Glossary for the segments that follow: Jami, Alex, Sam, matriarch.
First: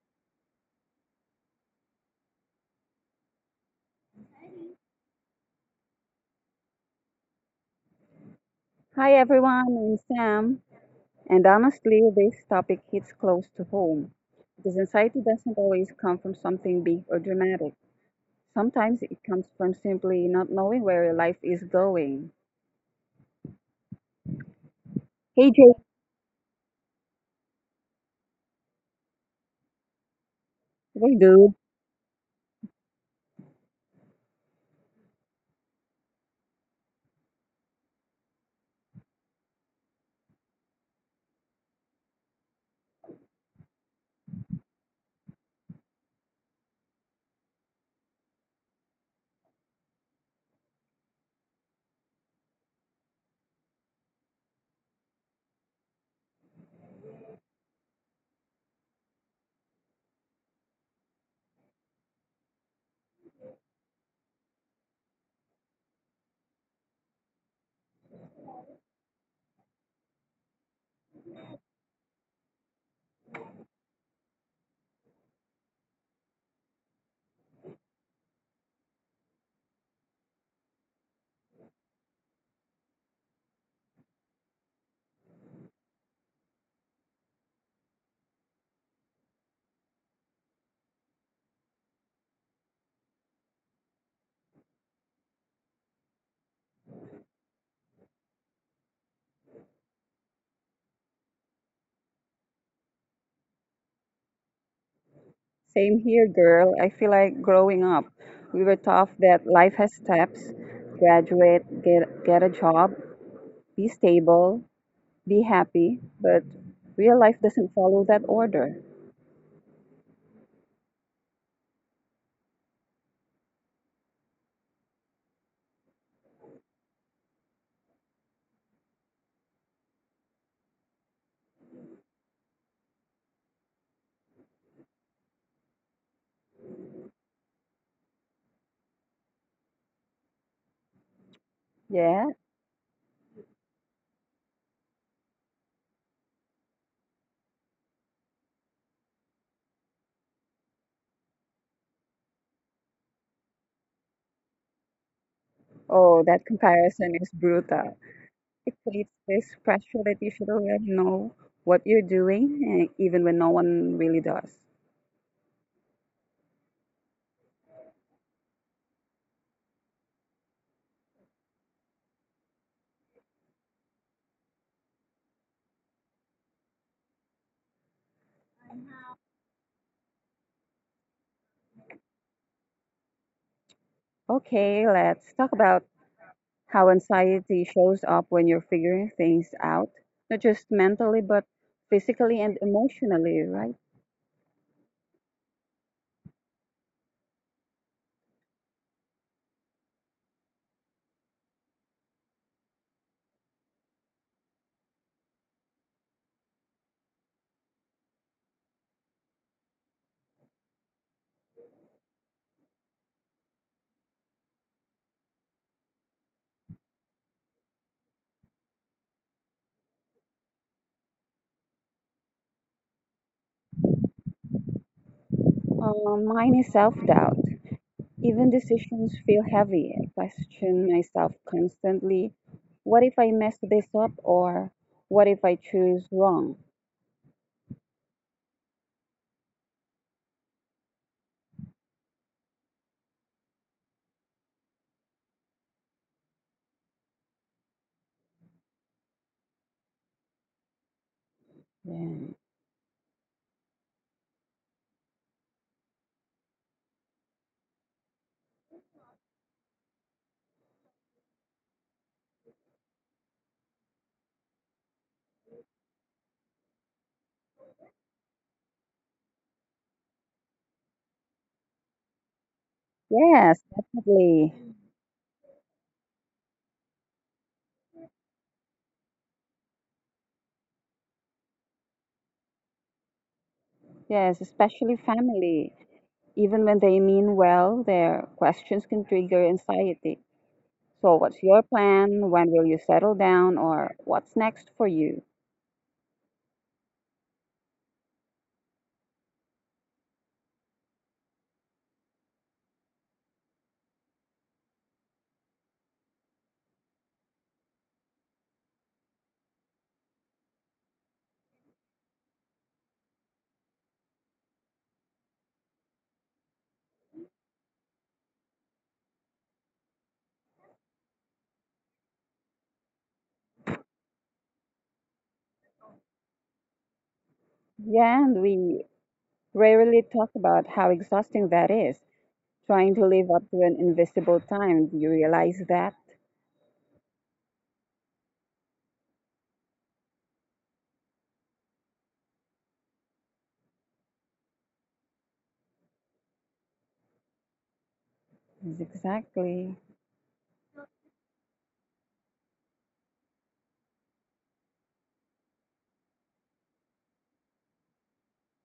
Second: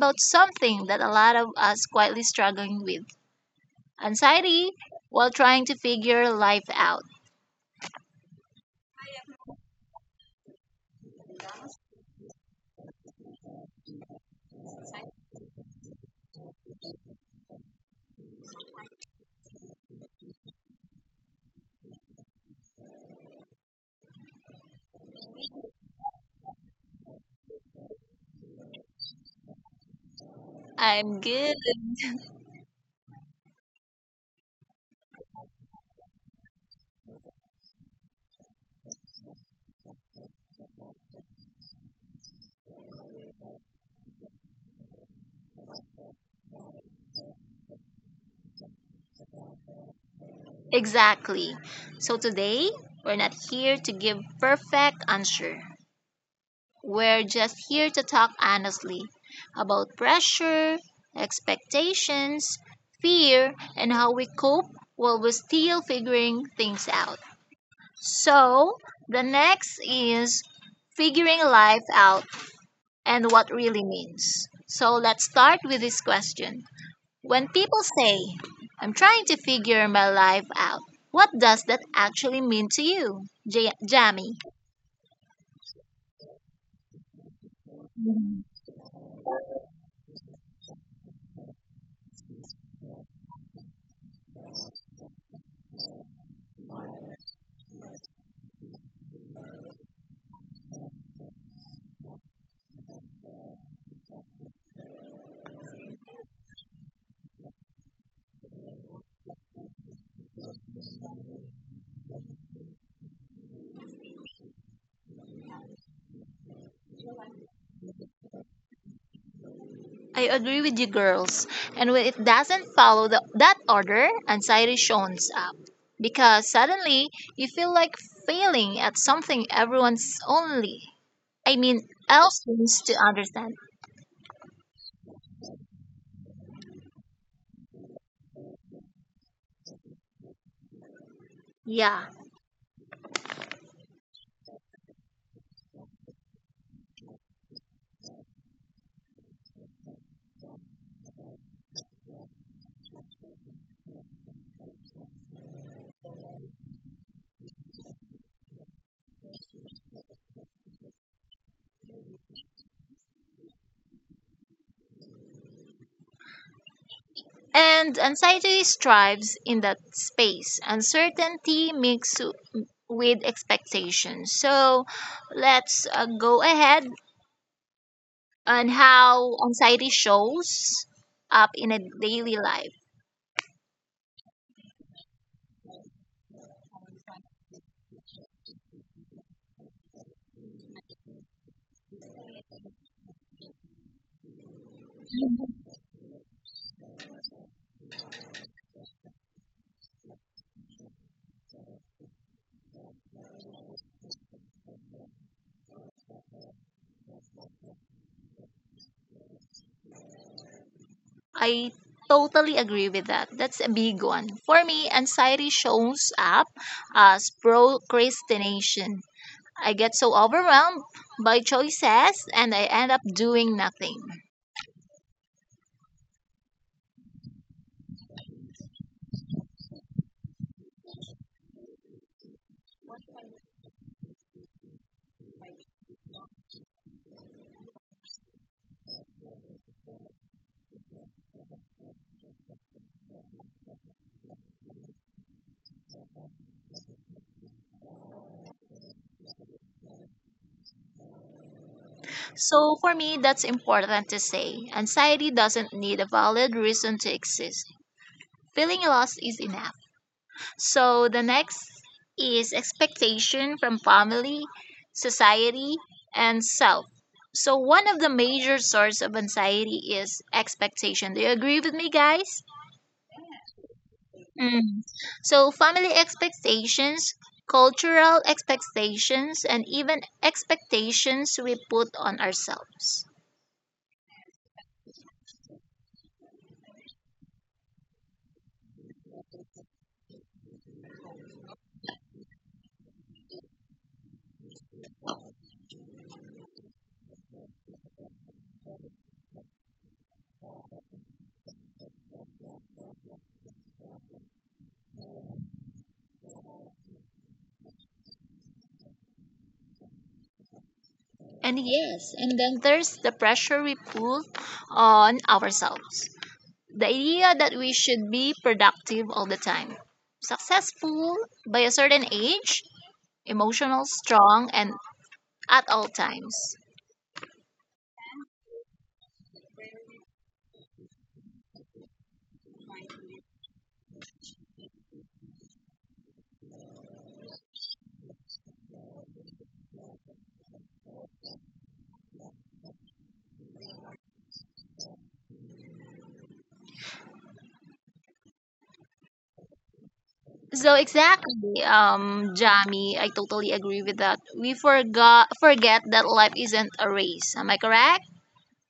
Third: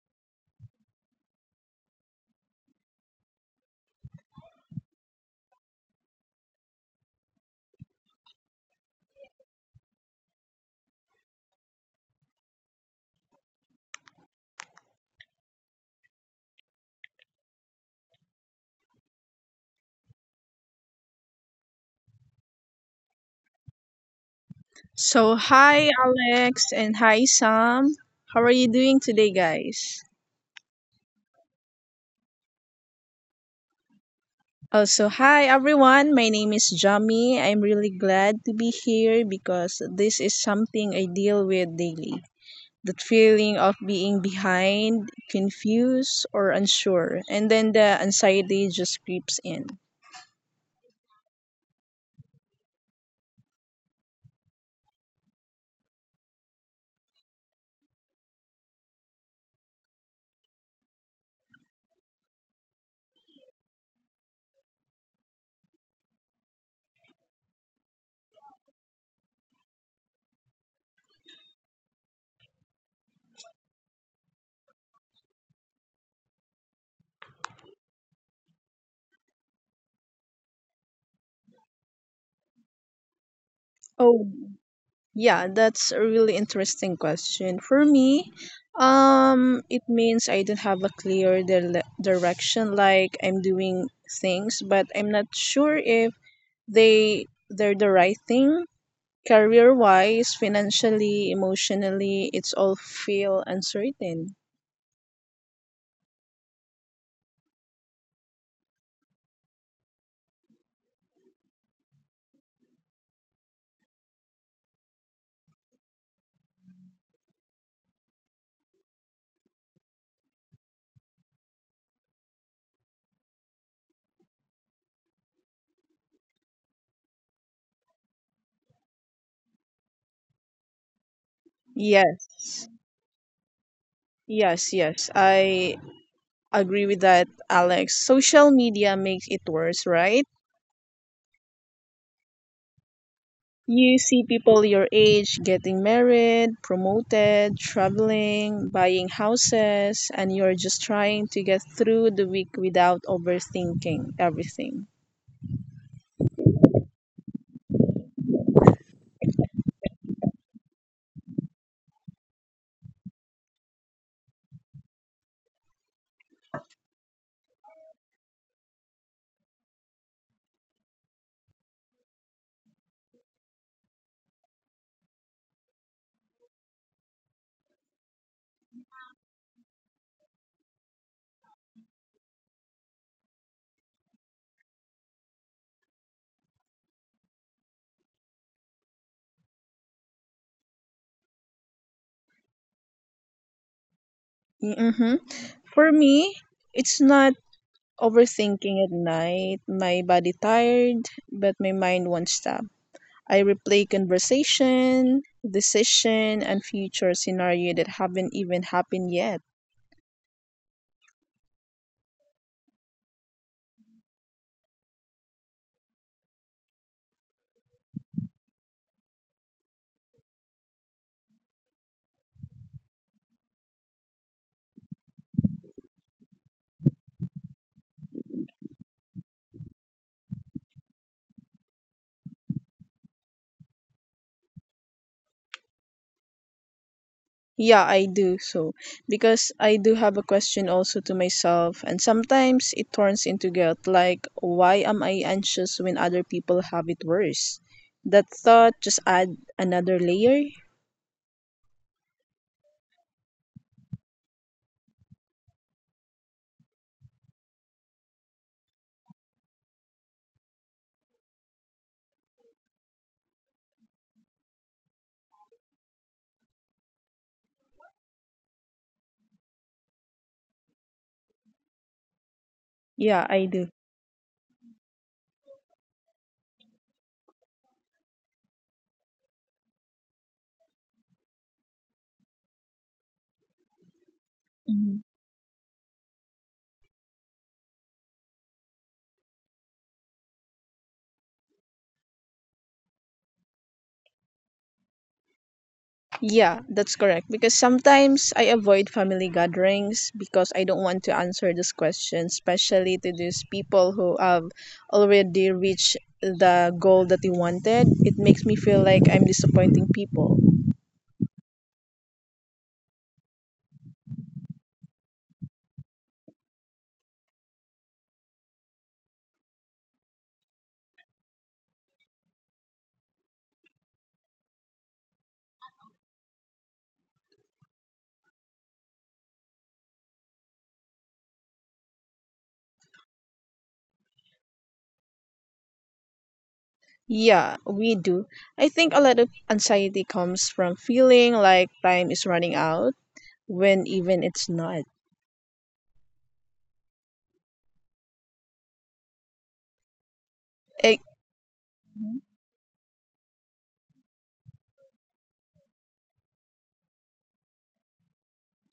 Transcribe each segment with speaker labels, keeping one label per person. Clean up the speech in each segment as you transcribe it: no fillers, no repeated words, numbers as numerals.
Speaker 1: about something that a lot of us quietly struggling with anxiety while trying to figure life out.
Speaker 2: Hi everyone, I'm Sam, and honestly, this topic hits close to home because anxiety doesn't always come from something big or dramatic. Sometimes it comes from simply not knowing where your life is going.
Speaker 3: So,
Speaker 2: Hey Jake,
Speaker 3: hi Alex and hi Sam. How are you doing today, guys?
Speaker 2: hey
Speaker 1: I'm good.
Speaker 2: dude.
Speaker 3: Also, hi everyone. My name is Jami. I'm really glad to be here because this is something I deal with daily. That feeling of being behind, confused, or unsure. And then the anxiety just creeps in.
Speaker 1: Exactly. So today, we're not here to give perfect answer. We're just here to talk honestly about pressure, expectations, fear, and how we cope while we're still figuring things out. So the next is figuring life out and what really means. So let's start with this question. When people say, I'm trying to figure my life out, what does that actually mean to you,
Speaker 3: Oh,
Speaker 1: Jamie?
Speaker 3: yeah, that's a really interesting question. For me, it means I don't have a clear direction. Like I'm doing things, but I'm not sure if they're the right thing. Career wise, financially, emotionally, it's all feel uncertain.
Speaker 2: Same here, girl. I feel like growing up, we were taught that life has steps: graduate, get a job, be stable, be happy. But real life doesn't follow that order.
Speaker 1: I agree with you girls. And when it doesn't follow that order, anxiety shows up. Because suddenly you feel like failing at something everyone's only, I mean, else
Speaker 3: Yes.
Speaker 1: seems to understand.
Speaker 3: Yes, yes, I agree with that, Alex. Social media makes it worse, right?
Speaker 1: Yeah.
Speaker 2: Yeah.
Speaker 3: You see people your age getting married, promoted, traveling, buying houses, and you're just trying to get through the week without overthinking everything.
Speaker 2: Oh, that comparison is brutal. It creates this pressure that you should already know what you're doing, even when no one really does.
Speaker 1: And anxiety strives in that space. Uncertainty mixed with expectation. So let's go ahead on how anxiety shows up in a daily life.
Speaker 2: Okay, let's talk about how anxiety shows up when you're figuring things out, not just mentally, but physically and emotionally, right?
Speaker 3: hmm For me, it's not overthinking at night. My body tired, but my mind won't stop. I replay conversation, decision, and future scenario that haven't even happened yet.
Speaker 1: I totally agree with that. That's a big one. For me, anxiety shows up as procrastination. I get so overwhelmed by choices and I end up doing nothing.
Speaker 2: Mine is self doubt. Even decisions feel heavy. I question myself constantly. What if I mess this up? Or what if I choose wrong?
Speaker 3: Yeah, I do so because I do have a question also to myself, and sometimes it turns into guilt like, why am I anxious when other people have it worse? That thought just add another layer.
Speaker 2: Yeah.
Speaker 1: So for me, that's important to say. Anxiety doesn't need a valid reason to exist. Feeling lost is enough. So the next is expectation from family, society, and self. So one of the major source of anxiety is expectation. Do you agree with me, guys?
Speaker 3: Yeah, I do.
Speaker 2: Yes, definitely.
Speaker 1: Mm. So family expectations, cultural expectations, and even expectations we put on ourselves.
Speaker 2: Yes,
Speaker 3: Mhm.
Speaker 2: especially family. Even when they mean well, their questions can trigger anxiety. So, what's your plan? When will you settle down? Or what's next for you?
Speaker 3: Yeah, that's correct. Because sometimes I avoid family gatherings because I don't want to answer this question, especially to these people who have already reached the goal that they wanted. It makes me feel like I'm disappointing people.
Speaker 1: And yes, and then there's the pressure we put on ourselves. The idea that we should be productive all the time, successful by a certain age, emotional, strong, and at all times.
Speaker 2: Yeah, and we rarely talk about how exhausting that is. Trying to live up to an invisible time. Do you realize that?
Speaker 3: Yeah, we do. I think a lot of anxiety comes from feeling like time is running out when even it's not.
Speaker 2: Exactly.
Speaker 1: So
Speaker 3: Eh,
Speaker 1: exactly, Jami, I totally agree with that. We forgot forget that life isn't a race. Am I correct?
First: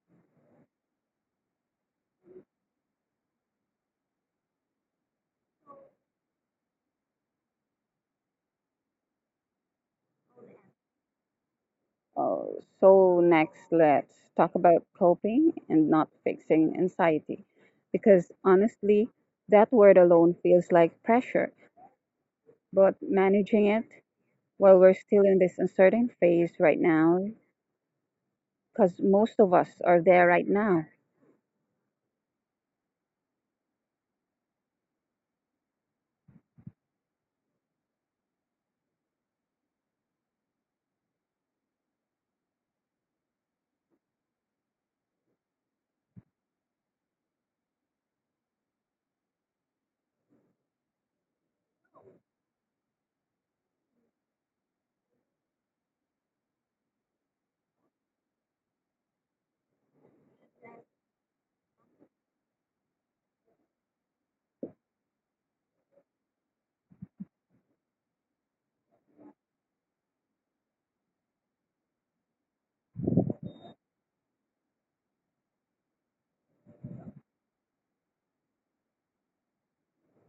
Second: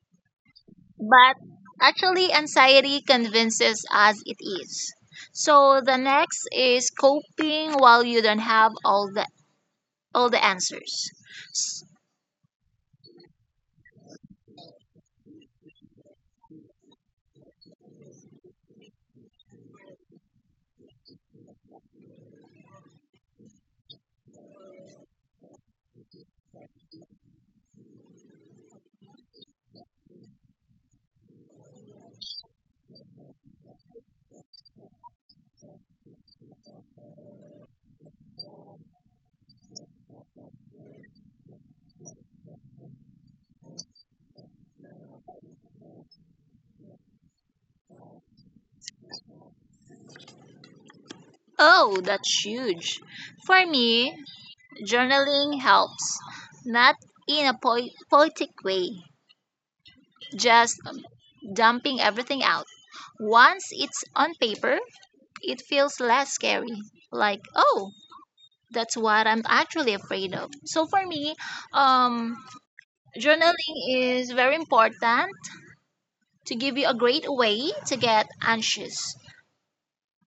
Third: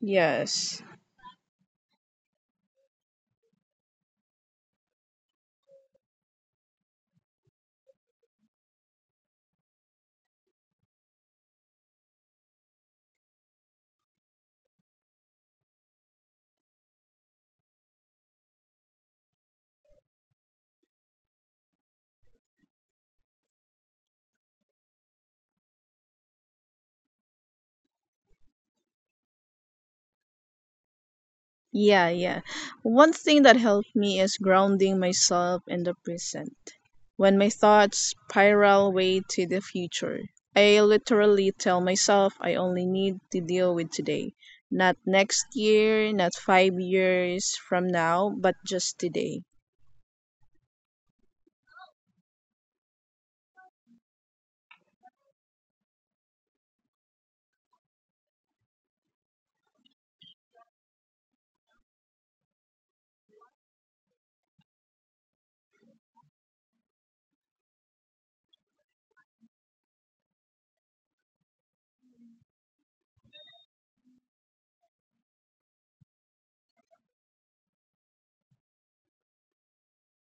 Speaker 3: yes.
Speaker 1: But actually anxiety convinces us it is. So the next is coping while you don't have all the answers. S-
Speaker 2: So next, let's talk about coping and not fixing anxiety, because honestly, that word alone feels like pressure. But managing it while we're still in this uncertain phase right now, because most of us are there right now.
Speaker 3: Yeah, yeah. One thing that helped me is grounding myself in the present. When my thoughts spiral way to the future, I literally tell myself I only need to deal with today. Not next year, not 5 years from now, but just today.
Speaker 1: oh, that's huge. For me, journaling helps, not in a poetic way, just dumping everything out. Once it's on paper, it feels less scary, like, oh, that's what I'm actually afraid of. So for me, um journaling is very important to give you a great way to get anxious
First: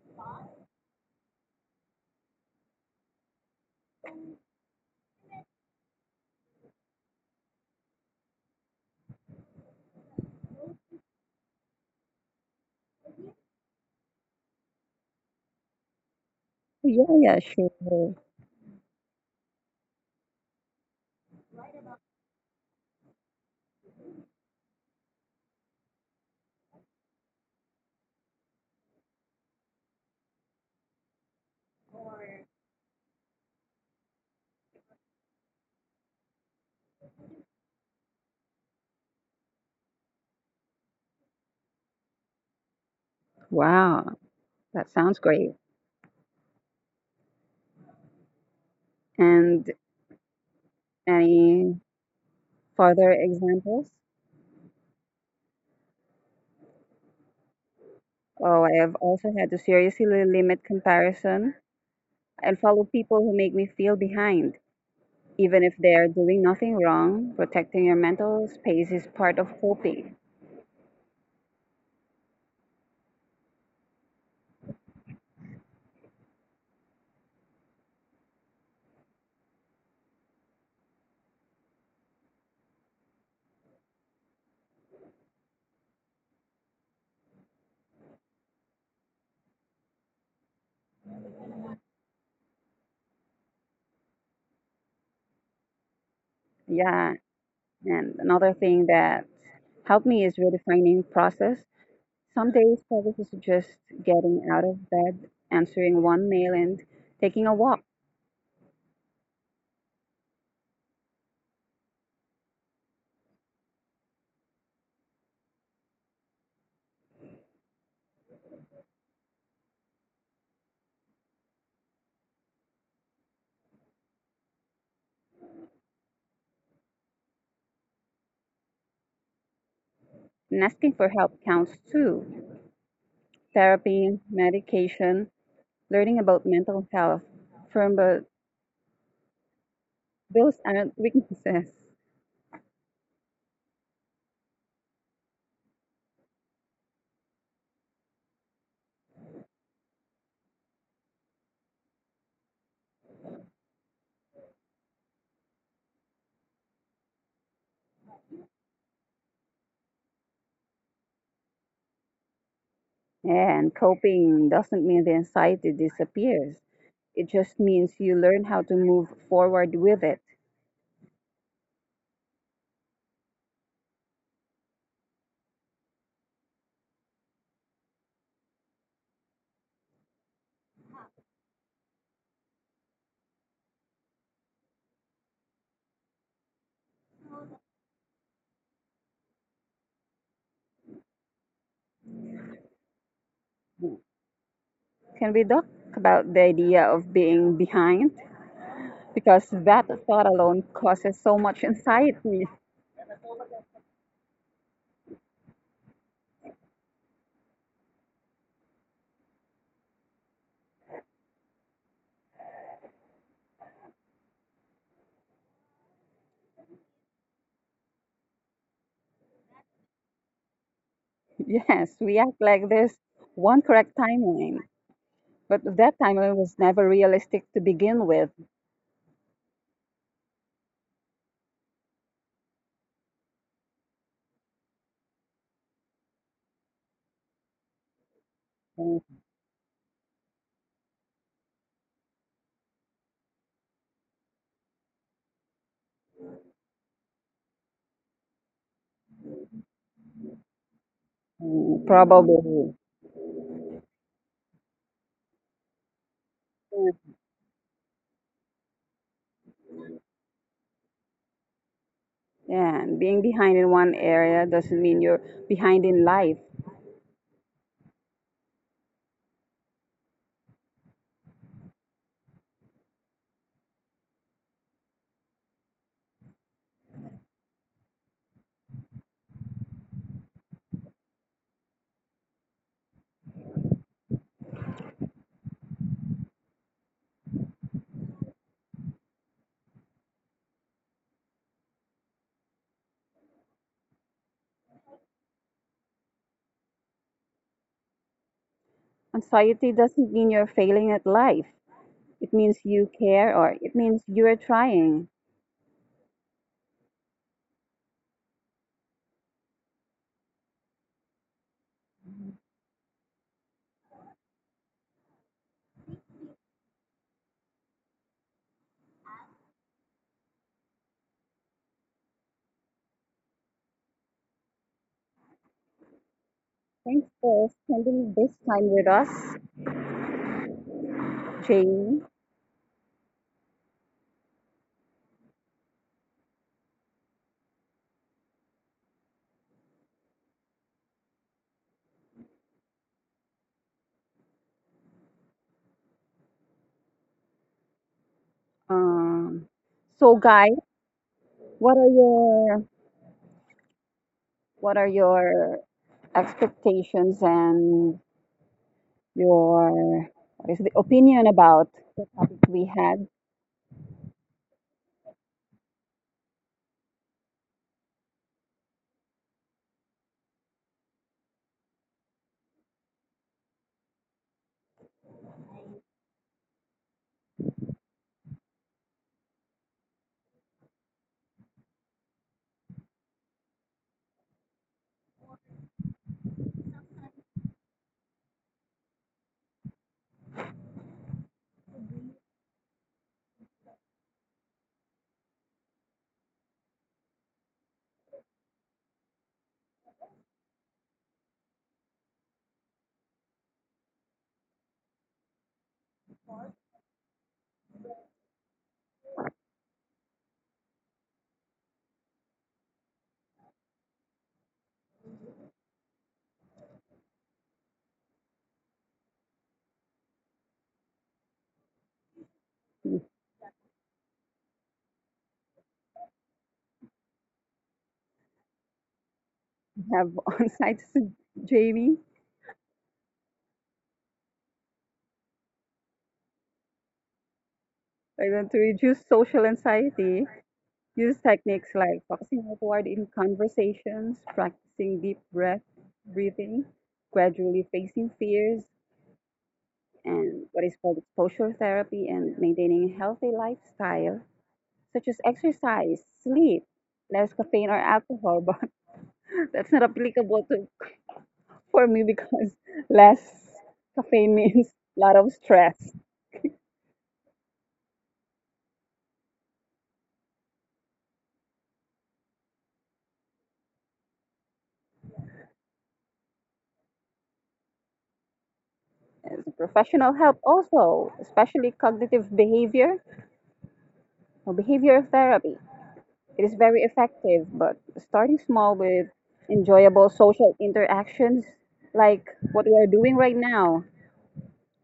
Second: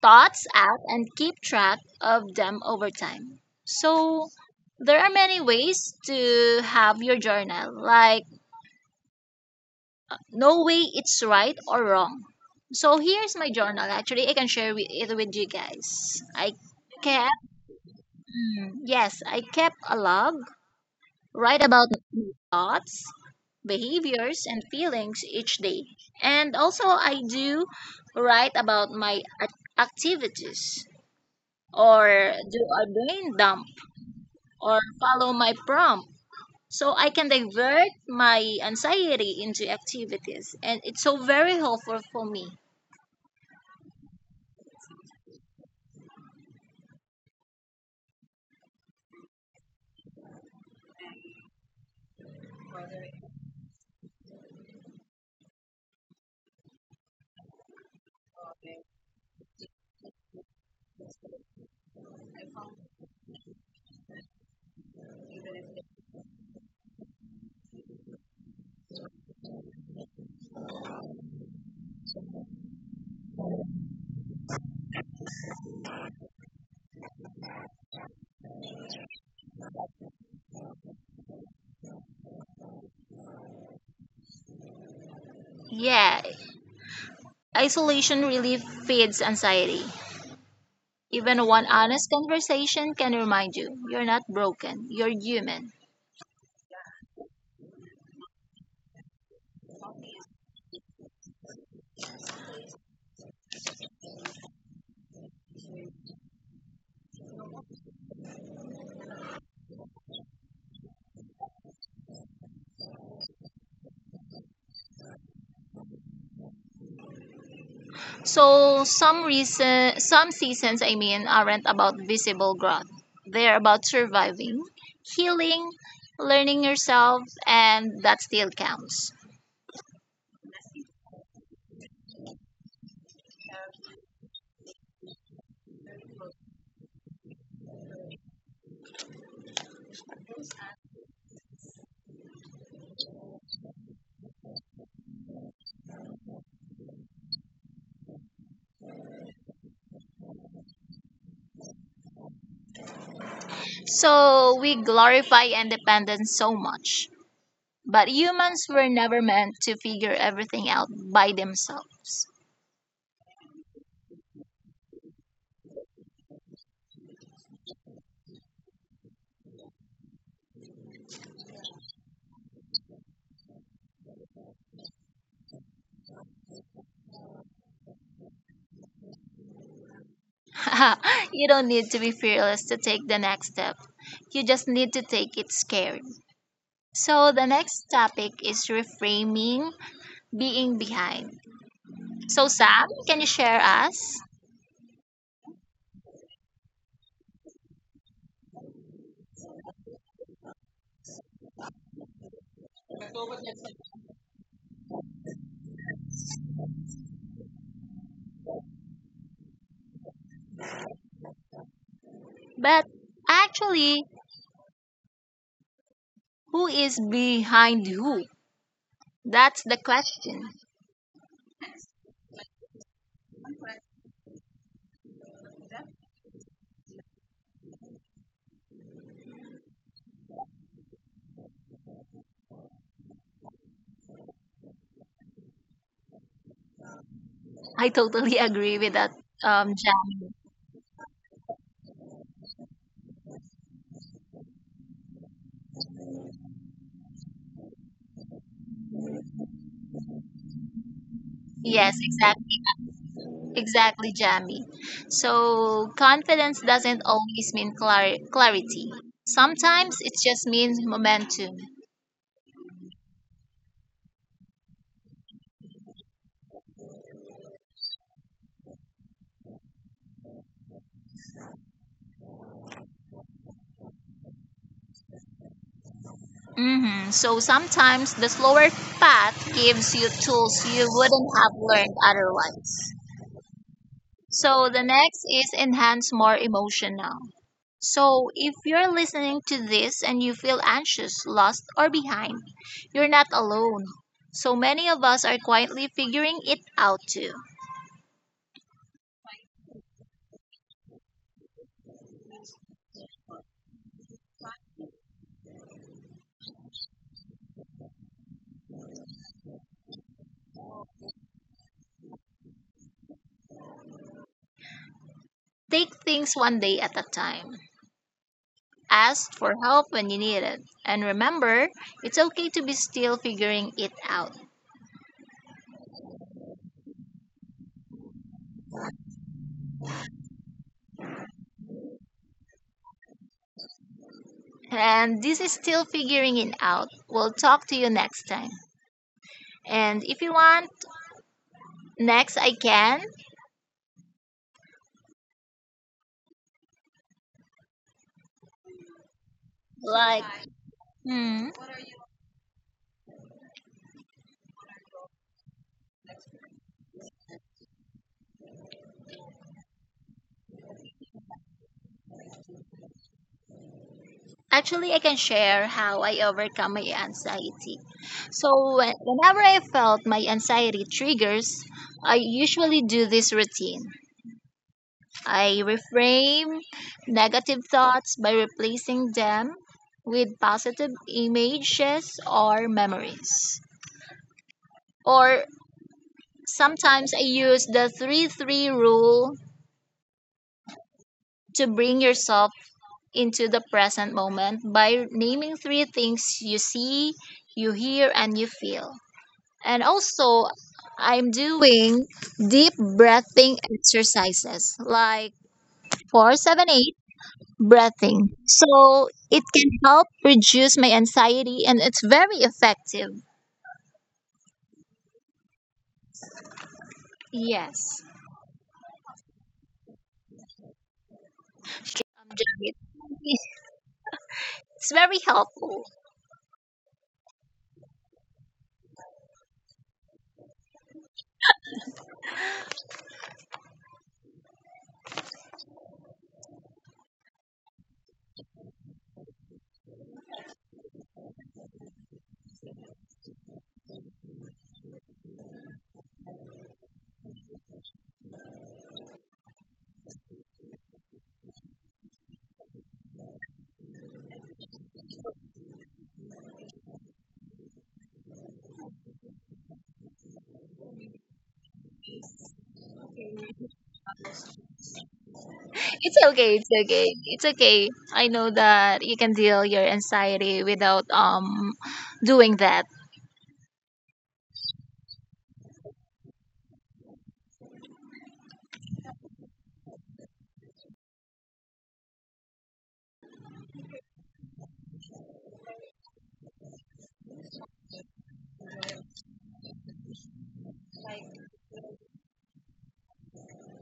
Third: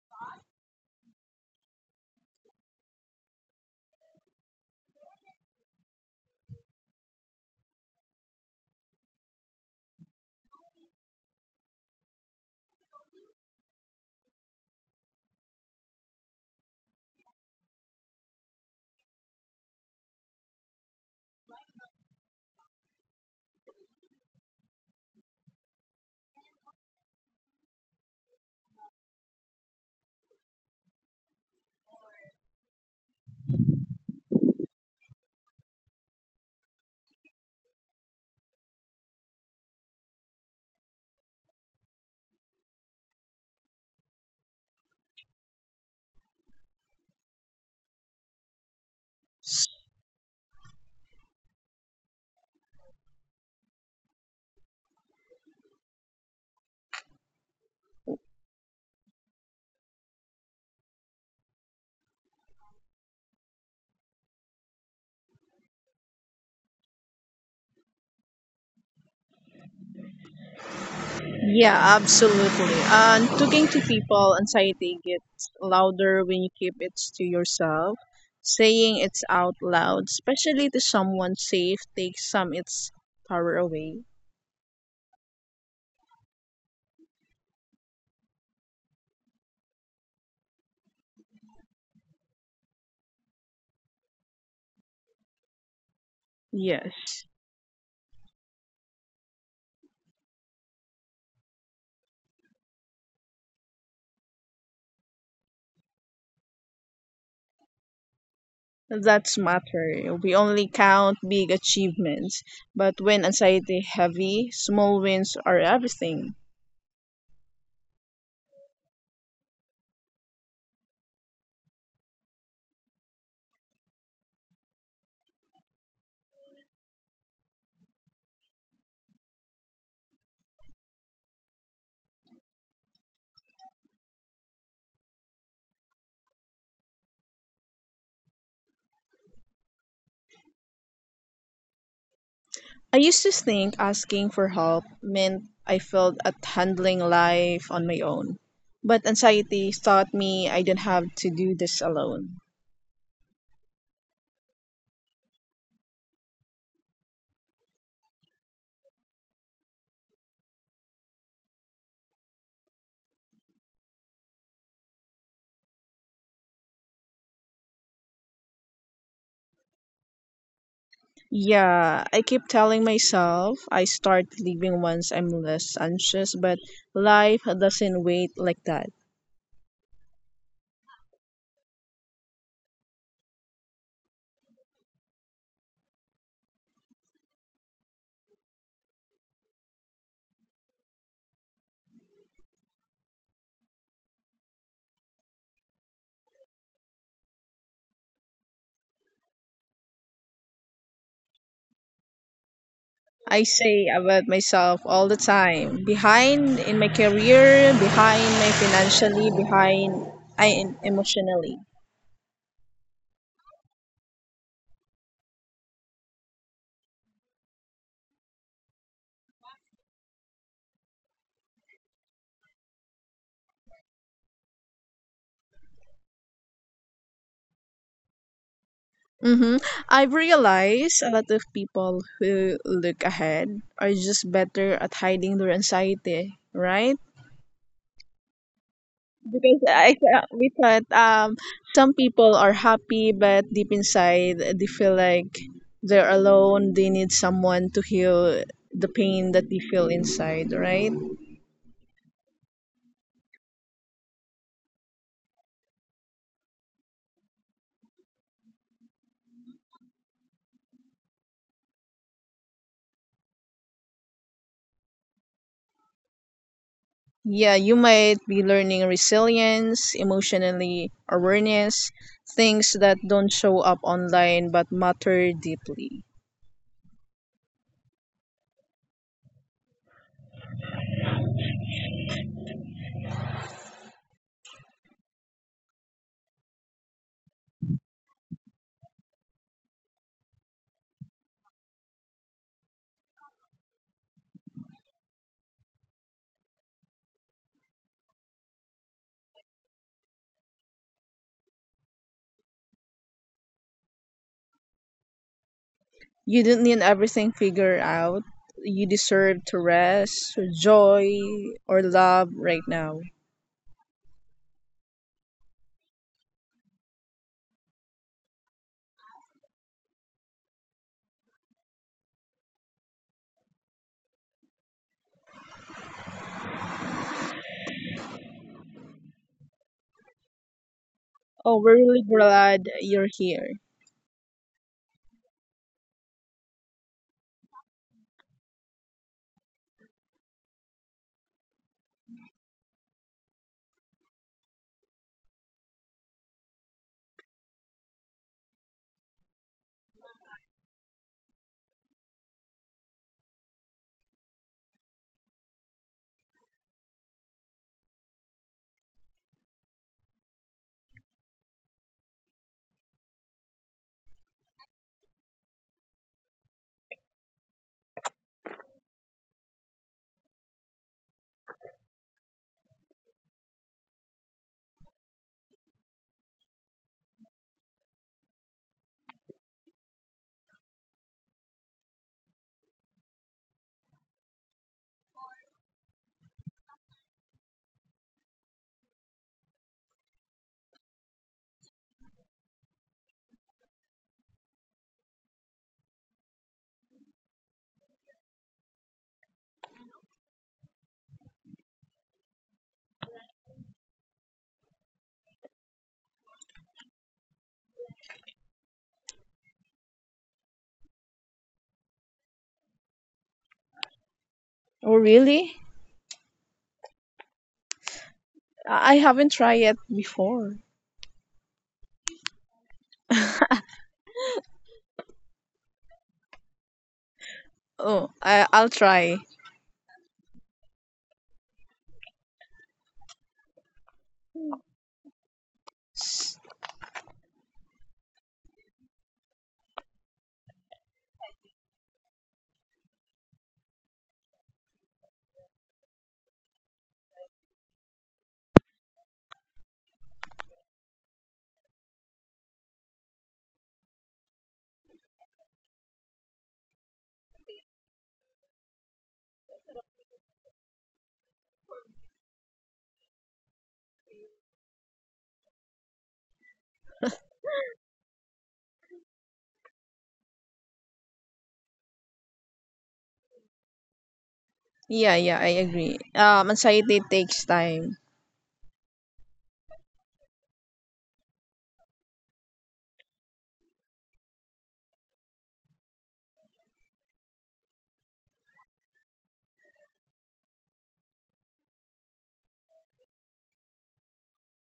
Speaker 1: thoughts out and keep track of them over time. So, there are many ways to have your journal, like no way it's right or wrong. So, here's my journal. Actually, I can share it with you guys. I
Speaker 2: Yeah,
Speaker 1: kept,
Speaker 2: yeah, sure.
Speaker 1: mm, yes, I kept a log. Write about thoughts, behaviors, and feelings each day. And also, I do write about my activities or do a brain dump or follow my prompt. So I can divert my anxiety into activities. And it's so very helpful for me.
Speaker 2: Wow, that sounds great. And any further examples? Oh, I have also had to seriously limit comparison and follow people who make me feel behind even if they're doing nothing wrong. Protecting your mental space is part of coping.
Speaker 3: Yeah, absolutely. And talking to people, anxiety gets louder when you keep it to yourself. Saying it's out loud, especially to someone safe, takes some its power away.
Speaker 1: Yeah, isolation really feeds anxiety. Even one honest conversation can remind you you're not broken, you're human.
Speaker 2: Yeah.
Speaker 3: Yes,
Speaker 2: And another thing that helped me is redefining process. Some days progress is just getting out of bed, answering one mail and taking a walk.
Speaker 3: that's matter. We only count big achievements, but when anxiety heavy, small wins are everything.
Speaker 1: So some reason, some seasons, I mean, aren't about visible growth. They're about surviving, healing, learning yourself, and that still counts.
Speaker 2: And asking for help counts too. Therapy, medication, learning about mental health. From but those aren't weaknesses.
Speaker 3: I used to think asking for help meant I failed at handling life on my own. But anxiety taught me I didn't have to do this alone.
Speaker 1: So we glorify independence so much, but humans were never meant to figure everything out by themselves.
Speaker 2: Yeah, and coping doesn't mean the anxiety disappears. It just means you learn how to move forward with it.
Speaker 3: Yeah, I keep telling myself I start living once I'm less anxious, but life doesn't wait like that.
Speaker 1: You don't need to be fearless to take the next step. You just need to take it scared. So the next topic is reframing being behind. So, Sam, can you share us?
Speaker 2: Can we talk about the idea of being behind? Because that thought alone causes so much anxiety.
Speaker 3: I say about myself all the time behind in my career, behind my financially, behind I, emotionally.
Speaker 1: But actually, who is behind who? That's the question.
Speaker 2: Yes, we act like there's one correct timeline, but that timeline was never realistic to begin with.
Speaker 3: Mm-hmm. I've realized a lot of people who look ahead are just better at hiding their anxiety, right?
Speaker 1: I totally agree with that,
Speaker 3: Because
Speaker 1: Jamie.
Speaker 3: we thought some people are happy, but deep inside they feel like they're alone. They need someone to heal the pain that they feel inside, right?
Speaker 2: Mm,
Speaker 1: Yes, exactly,
Speaker 2: probably.
Speaker 1: exactly, Jamie. So, confidence doesn't always mean clarity. Sometimes it just means momentum.
Speaker 2: Yeah, and being behind in one area doesn't mean you're behind in life.
Speaker 3: Yeah, you might be learning resilience, emotionally awareness, things that don't show up online but matter deeply.
Speaker 1: Hmm So sometimes the slower path gives you tools you wouldn't have learned otherwise. So the next is enhance more emotional. So if you're listening to this and you feel anxious, lost, or behind, you're not alone. So many of us are quietly figuring it out too.
Speaker 2: Anxiety doesn't mean you're failing at life. It means you care or it means you're trying.
Speaker 3: You didn't need everything figured out. You deserve to rest, joy, or love right now.
Speaker 1: Take things one day at a time. Ask for help when you need it. And remember, it's okay to be still figuring it out.
Speaker 2: Thanks for spending this time with us,
Speaker 3: Oh, we're
Speaker 2: Jamie.
Speaker 3: really glad you're here.
Speaker 1: And this is still figuring it out. We'll talk to you next time. And if you want, next I can.
Speaker 2: Um, so,
Speaker 1: Like,
Speaker 2: Guy,
Speaker 1: hmm.
Speaker 2: what are your what are your expectations and your what is the opinion about the topic
Speaker 1: Actually, I can share how I overcome my anxiety. So, whenever I felt my anxiety triggers, I usually do this routine. I reframe negative thoughts by replacing them with positive images or memories. Or sometimes I use the 3-3 rule to bring yourself into the present moment by naming three things you see, you hear, and you feel. And also, I'm doing deep breathing exercises like 478 breathing. So it can help reduce my anxiety and it's very effective.
Speaker 3: Oh, really?
Speaker 1: Yes.
Speaker 3: I haven't tried it before.
Speaker 1: I'm doing
Speaker 2: we
Speaker 1: it. It's very helpful.
Speaker 3: Oh, I'll try.
Speaker 2: have on site, Jamie?
Speaker 3: S-
Speaker 2: I want to reduce social anxiety. Use techniques like focusing outward in conversations, practicing deep breath breathing, gradually facing fears, and what is called exposure therapy and maintaining a healthy lifestyle, such as exercise, sleep, less caffeine or alcohol. But that's not applicable to for me because less caffeine means a lot of stress.
Speaker 1: It's okay. It's okay. It's okay. I know that you can deal your anxiety without doing that.
Speaker 3: Yeah, yeah, I agree. Anxiety takes time.
Speaker 2: And professional help also, especially cognitive behavior or behavior therapy. It is very effective, but starting small with enjoyable social interactions like what we are doing right now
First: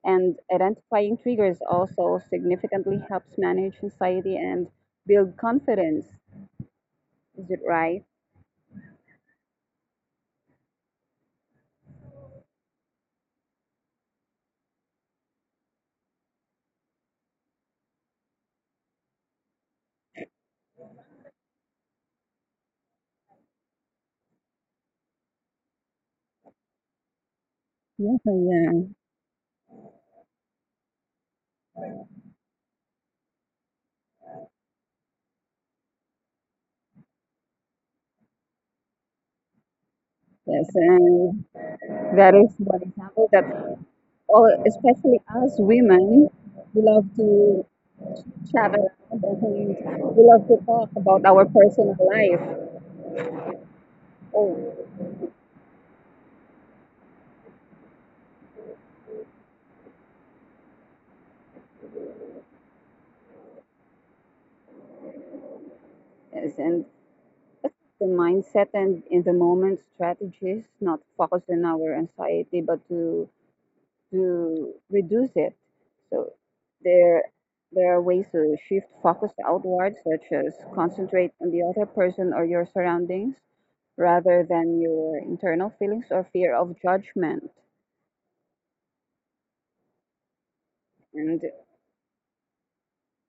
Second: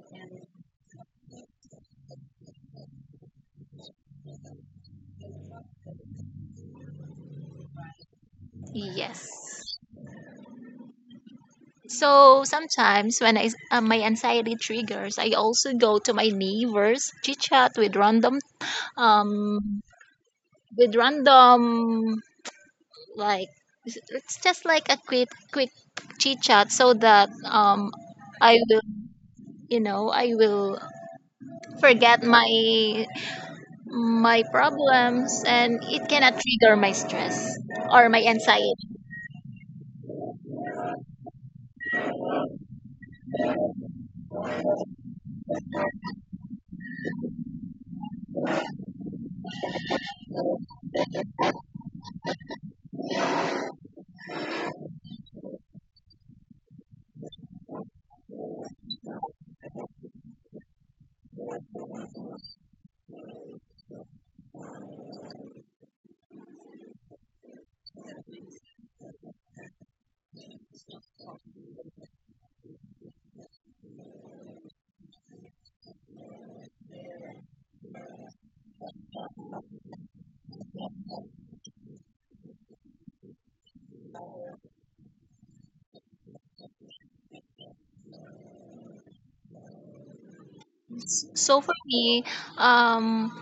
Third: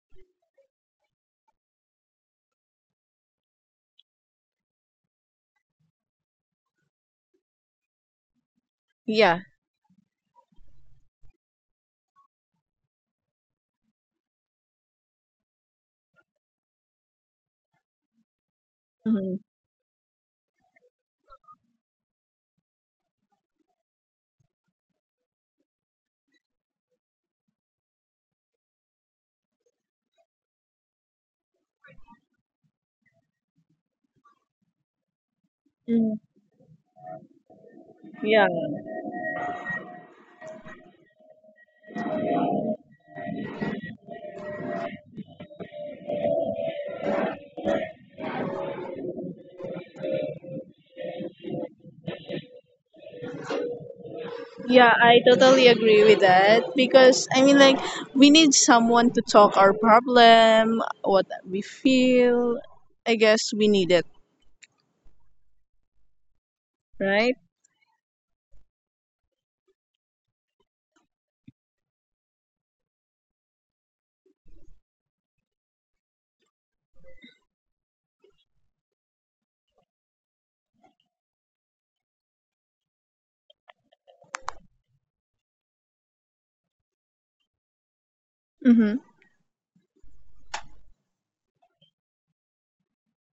Speaker 2: and identifying triggers also significantly helps manage anxiety and build confidence. Is it right?
Speaker 3: Yeah.
Speaker 1: Yes. So sometimes when I my anxiety triggers, I also go to my neighbors, chit chat with random,
Speaker 3: Mm-hmm.
Speaker 1: um, with random, like it's just like a quick chit chat, so that
Speaker 2: Yes,
Speaker 1: I will,
Speaker 2: yes,
Speaker 1: you know, I will forget my problems and it
Speaker 3: Mm-hmm.
Speaker 1: cannot trigger my stress or my
Speaker 3: Yeah.
Speaker 1: anxiety.
Speaker 2: yes. And that is one example that, all, especially as women, we love to chat around and we love to talk about our personal life. Oh,
Speaker 3: Yeah, I totally agree with that because I mean like we need someone to talk our problem, what we feel. I guess we need it,
Speaker 2: yes. And
Speaker 3: right?
Speaker 2: that's the mindset and in the moment strategies, not focus on our anxiety, but to reduce it. So there, there are ways to shift focus outward, such as concentrate on the other person or your surroundings rather than your internal feelings or fear of judgment.
Speaker 3: Mhm.
Speaker 2: And
Speaker 1: So for me, um,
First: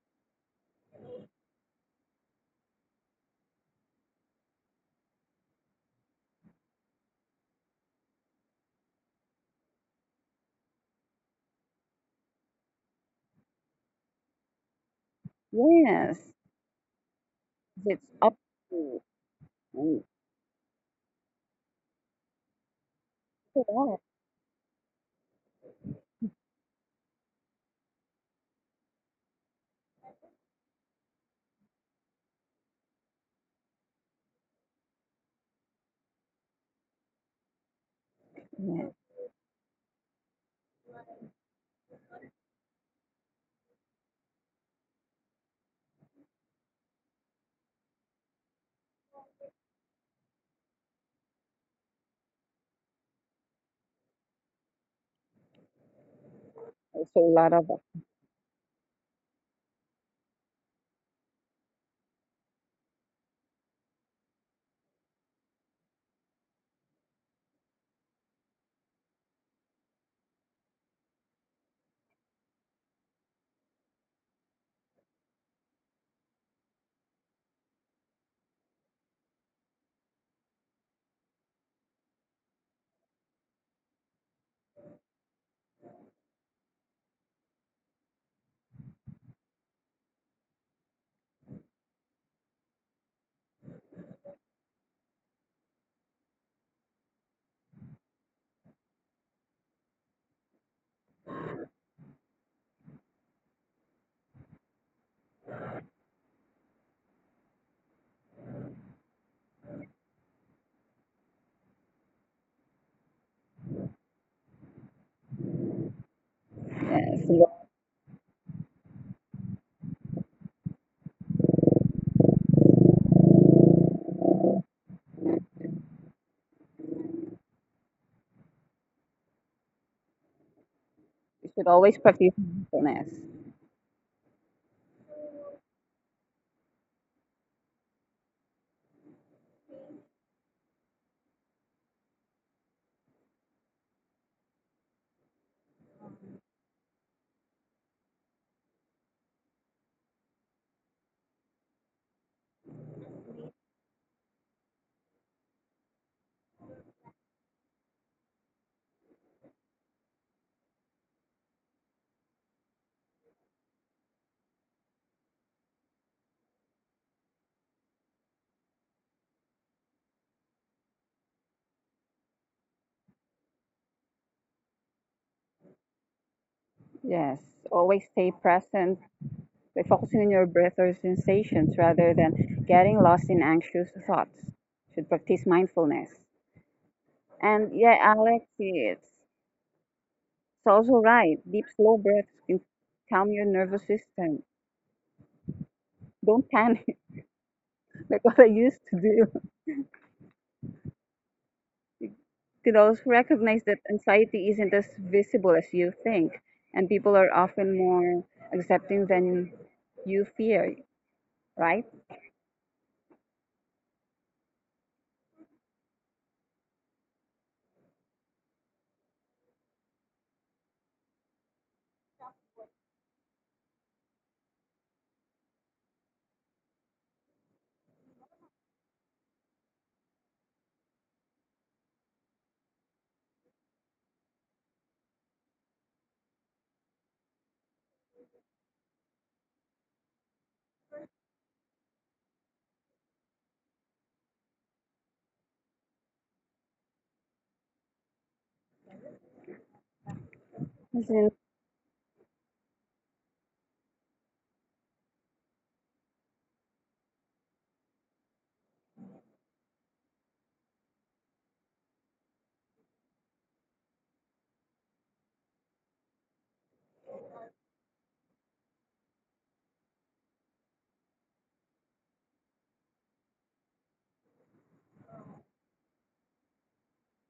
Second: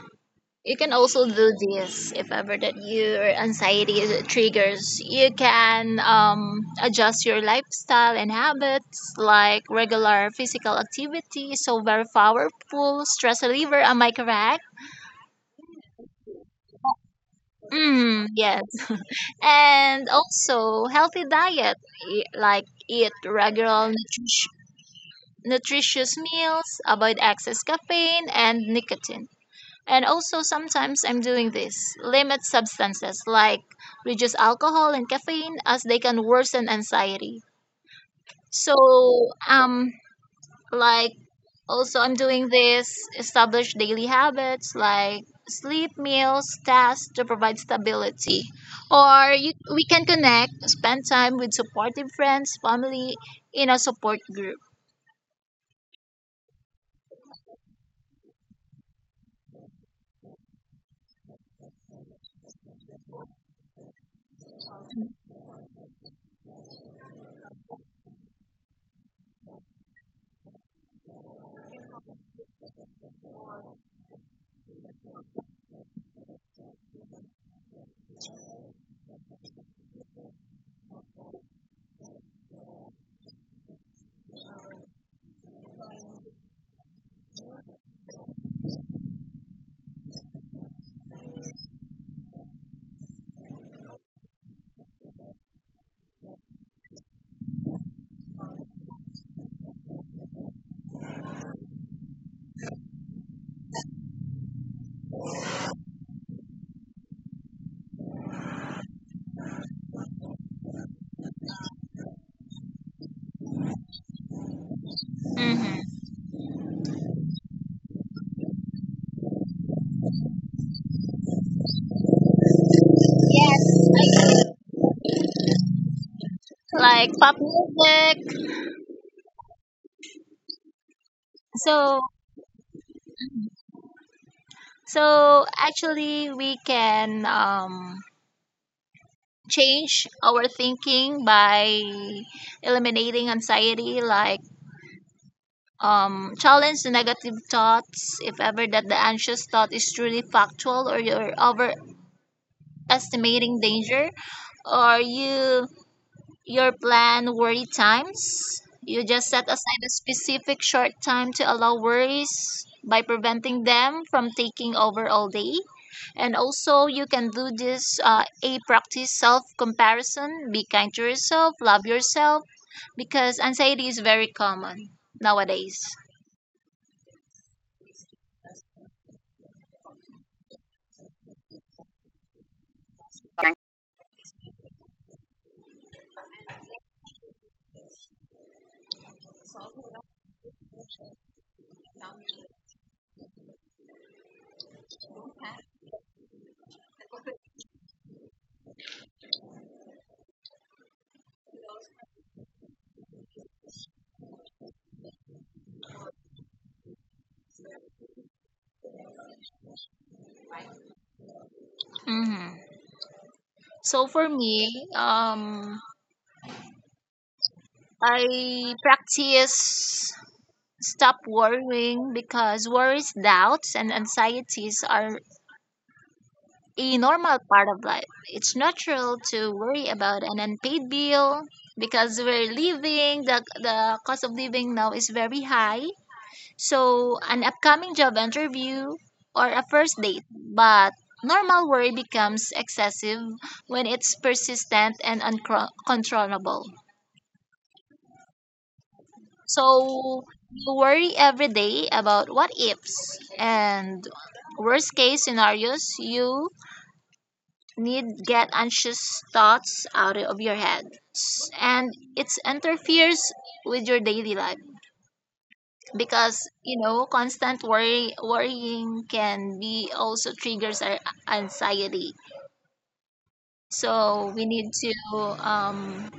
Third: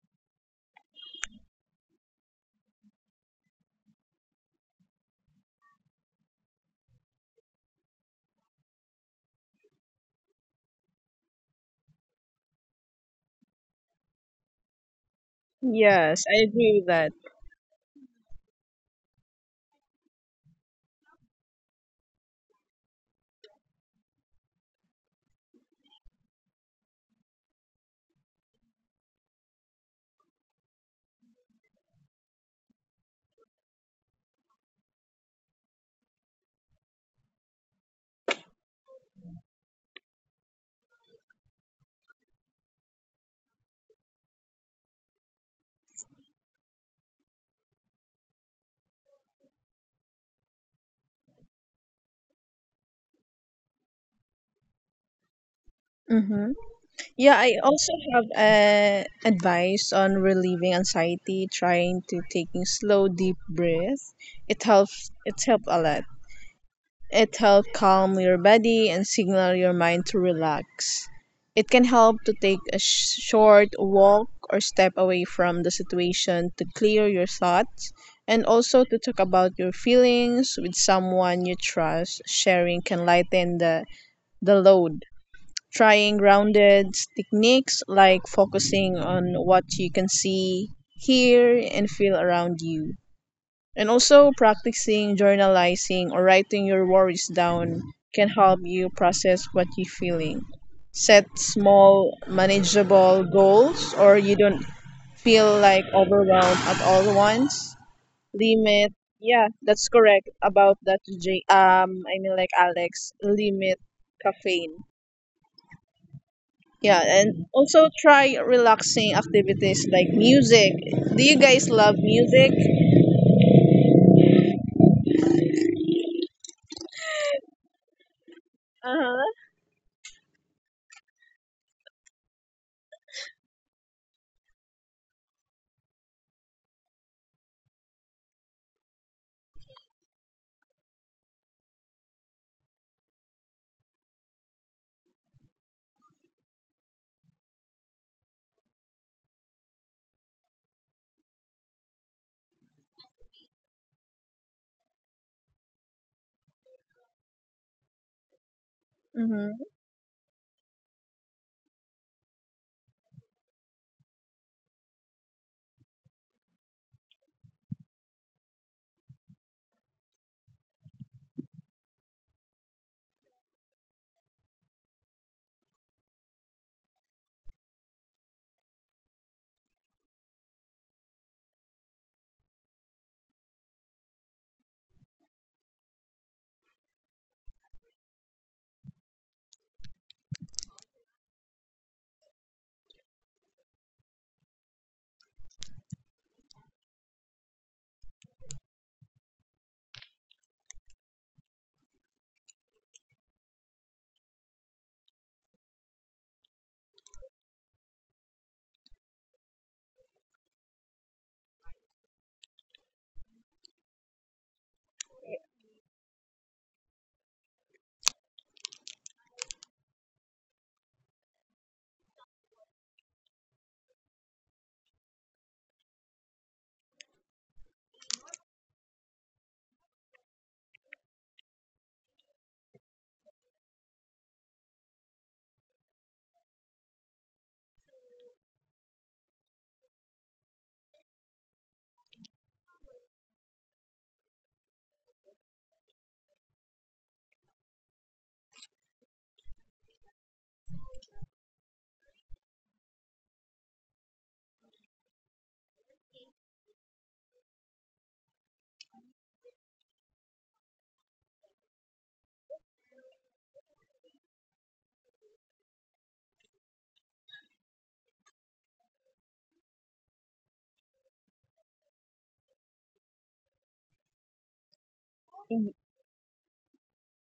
Speaker 1: you can also do this if ever that your triggers. You can adjust your lifestyle and habits like regular physical activity. So very powerful stress reliever. Am I correct?
Speaker 3: Yes,
Speaker 2: yes,
Speaker 3: I agree with that.
Speaker 2: it's
Speaker 1: Mm,
Speaker 2: up
Speaker 1: yes.
Speaker 2: to you.
Speaker 1: And also healthy diet, like eat regular nutritious meals, avoid excess caffeine and nicotine. And also sometimes I'm doing this. Limit substances like reduce alcohol and caffeine as they can worsen anxiety. So
Speaker 2: Yes,
Speaker 1: um like also I'm doing this, establish daily habits like sleep, meals, tasks to provide stability. Or you, we can connect, spend time with supportive friends, family in a support group.
Speaker 3: Mhm.
Speaker 2: also a
Speaker 3: Yeah,
Speaker 2: lot
Speaker 3: I
Speaker 2: of
Speaker 3: also have advice on relieving anxiety, trying to taking slow deep breath. It's helped a lot. It helps calm your body and signal your mind to relax. It can help to take a short walk or step away from the situation to clear your thoughts and also to talk about your feelings with someone you trust. Sharing can lighten the load. Trying grounded techniques like focusing on what you can see, hear, and feel around you and also, practicing journalizing or writing your worries down can help you process what you're feeling. Set small, manageable goals, or you don't feel like overwhelmed at all once. Limit, yeah, that's correct about that. I mean, like Alex, limit caffeine.
Speaker 1: Hmm
Speaker 3: Yeah,
Speaker 2: yes.
Speaker 3: and
Speaker 2: You
Speaker 3: also try relaxing activities like music. Do you guys love music?
Speaker 1: Yes, like pop music.
Speaker 3: Uh huh.
Speaker 2: should always
Speaker 1: So
Speaker 2: practice mindfulness.
Speaker 1: so actually, we can change our thinking by eliminating anxiety, like challenge the negative thoughts. If ever that the anxious thought is truly factual, or you're overestimating danger, or your plan worry times. You just set
Speaker 3: Mm-hmm.
Speaker 1: aside a specific short time to allow worries by preventing them from taking over all day. And also, you can do this a practice self comparison. Be kind to yourself, love yourself, because anxiety is very common nowadays.
Speaker 2: Yes, always stay present by focusing on your breath or sensations rather than getting lost in anxious thoughts. Should practice mindfulness. And yeah, Alex, it's also right. Deep, slow breaths can calm your nervous system. Don't panic like what I used to do. Could also recognize that anxiety isn't as visible as you think, and people are often more accepting than you fear, right?
Speaker 1: Hmm So for me, I practice stop worrying because worries, doubts, and anxieties are a normal part of life. It's natural to worry about an unpaid bill because we're living, the cost of living now is very high. So an upcoming job interview or a first date, but normal worry becomes excessive when it's persistent and uncontrollable.
Speaker 2: Isn't
Speaker 1: So you worry every day about what ifs and worst case scenarios. You need get anxious thoughts out of your head and it interferes with your daily life, because you know constant worrying can be also triggers our anxiety. So we need to, um,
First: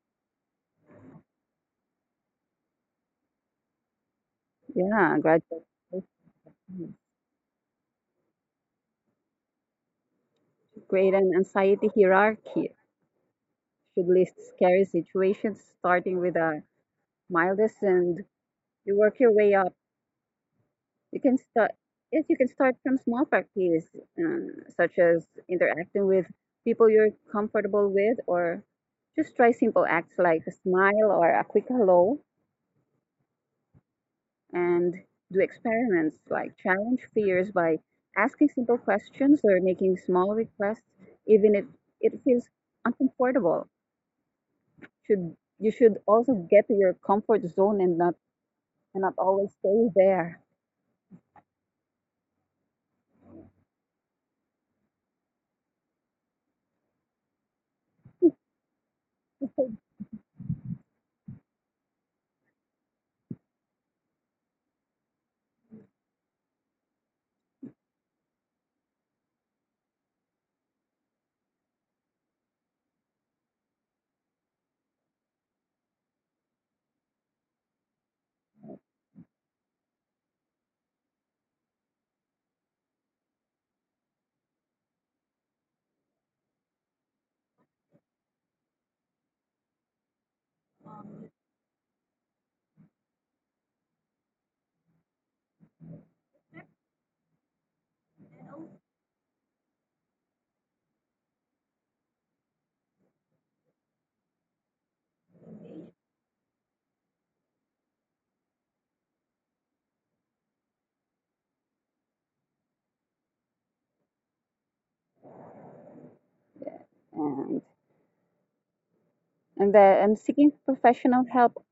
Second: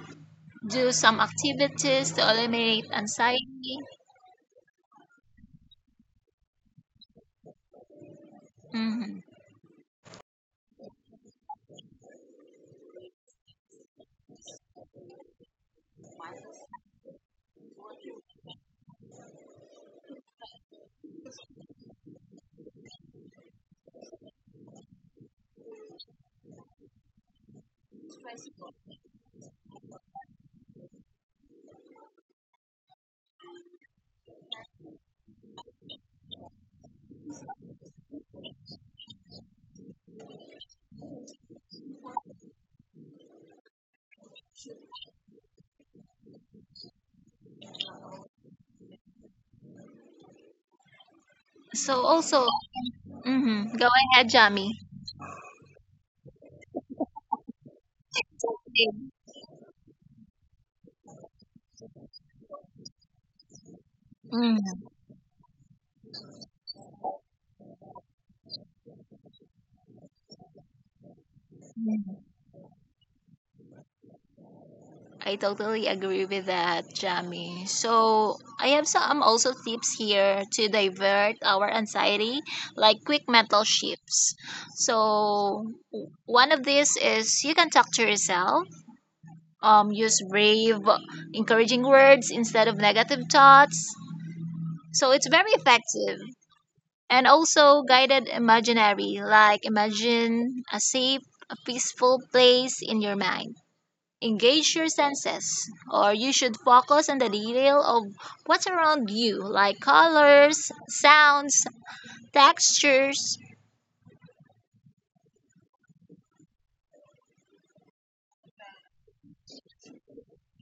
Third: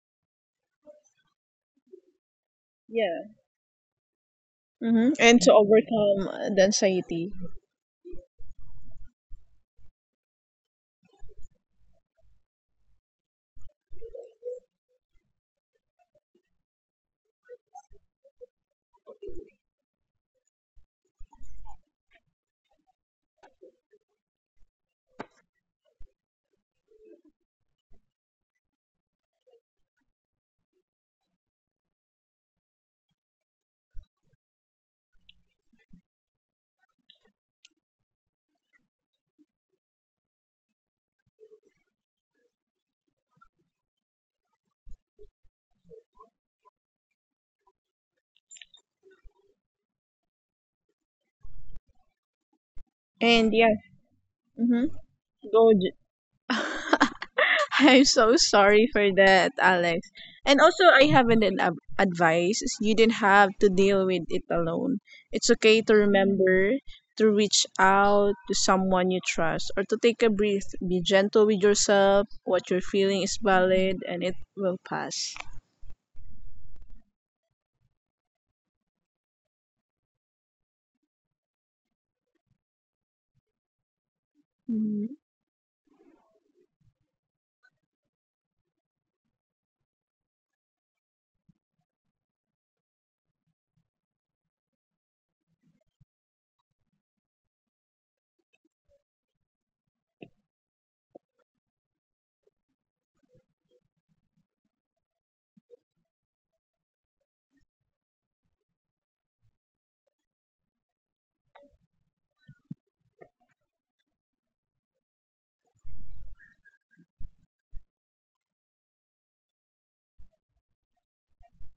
Speaker 1: do some activities to eliminate
Speaker 3: Yeah.
Speaker 1: anxiety.
Speaker 3: hmm
Speaker 2: yeah,
Speaker 3: And to
Speaker 2: gradually
Speaker 3: overcome the anxiety.
Speaker 1: Hmm
Speaker 2: create an anxiety hierarchy should list scary situations, starting with the mildest, and you work your way up. You can start. Yes, you can start from small practice, um, such as interacting with people you're comfortable with, or just try simple acts like a smile or a quick hello, and do experiments like challenge fears by asking simple questions or making small requests, even if it feels uncomfortable. Should you should also get to your comfort zone and not and I've always stayed there.
Speaker 1: so
Speaker 3: And
Speaker 1: also,
Speaker 3: yeah,
Speaker 1: hmm
Speaker 3: hmm
Speaker 1: go ahead,
Speaker 3: go.
Speaker 1: Jami.
Speaker 3: I'm so sorry for that, Alex. And also, I have an advice. Is You didn't have to deal with it alone. It's
Speaker 1: Hmm
Speaker 3: okay to remember to reach out to someone you trust or to take a breath. Be gentle with yourself. What you're feeling is valid and it will pass.
Speaker 1: I totally agree with that, Jamie. So I have some also tips here to divert our anxiety, like quick mental
Speaker 3: Mhm.
Speaker 1: shifts. So one of these is you can talk to yourself. Use brave, encouraging words instead of negative thoughts. So it's very effective. And also guided imaginary, like imagine a safe, a peaceful place in your mind. Engage your senses, or you should focus on the detail of what's around you, like colors, sounds, textures.
Speaker 2: And and the and seeking professional help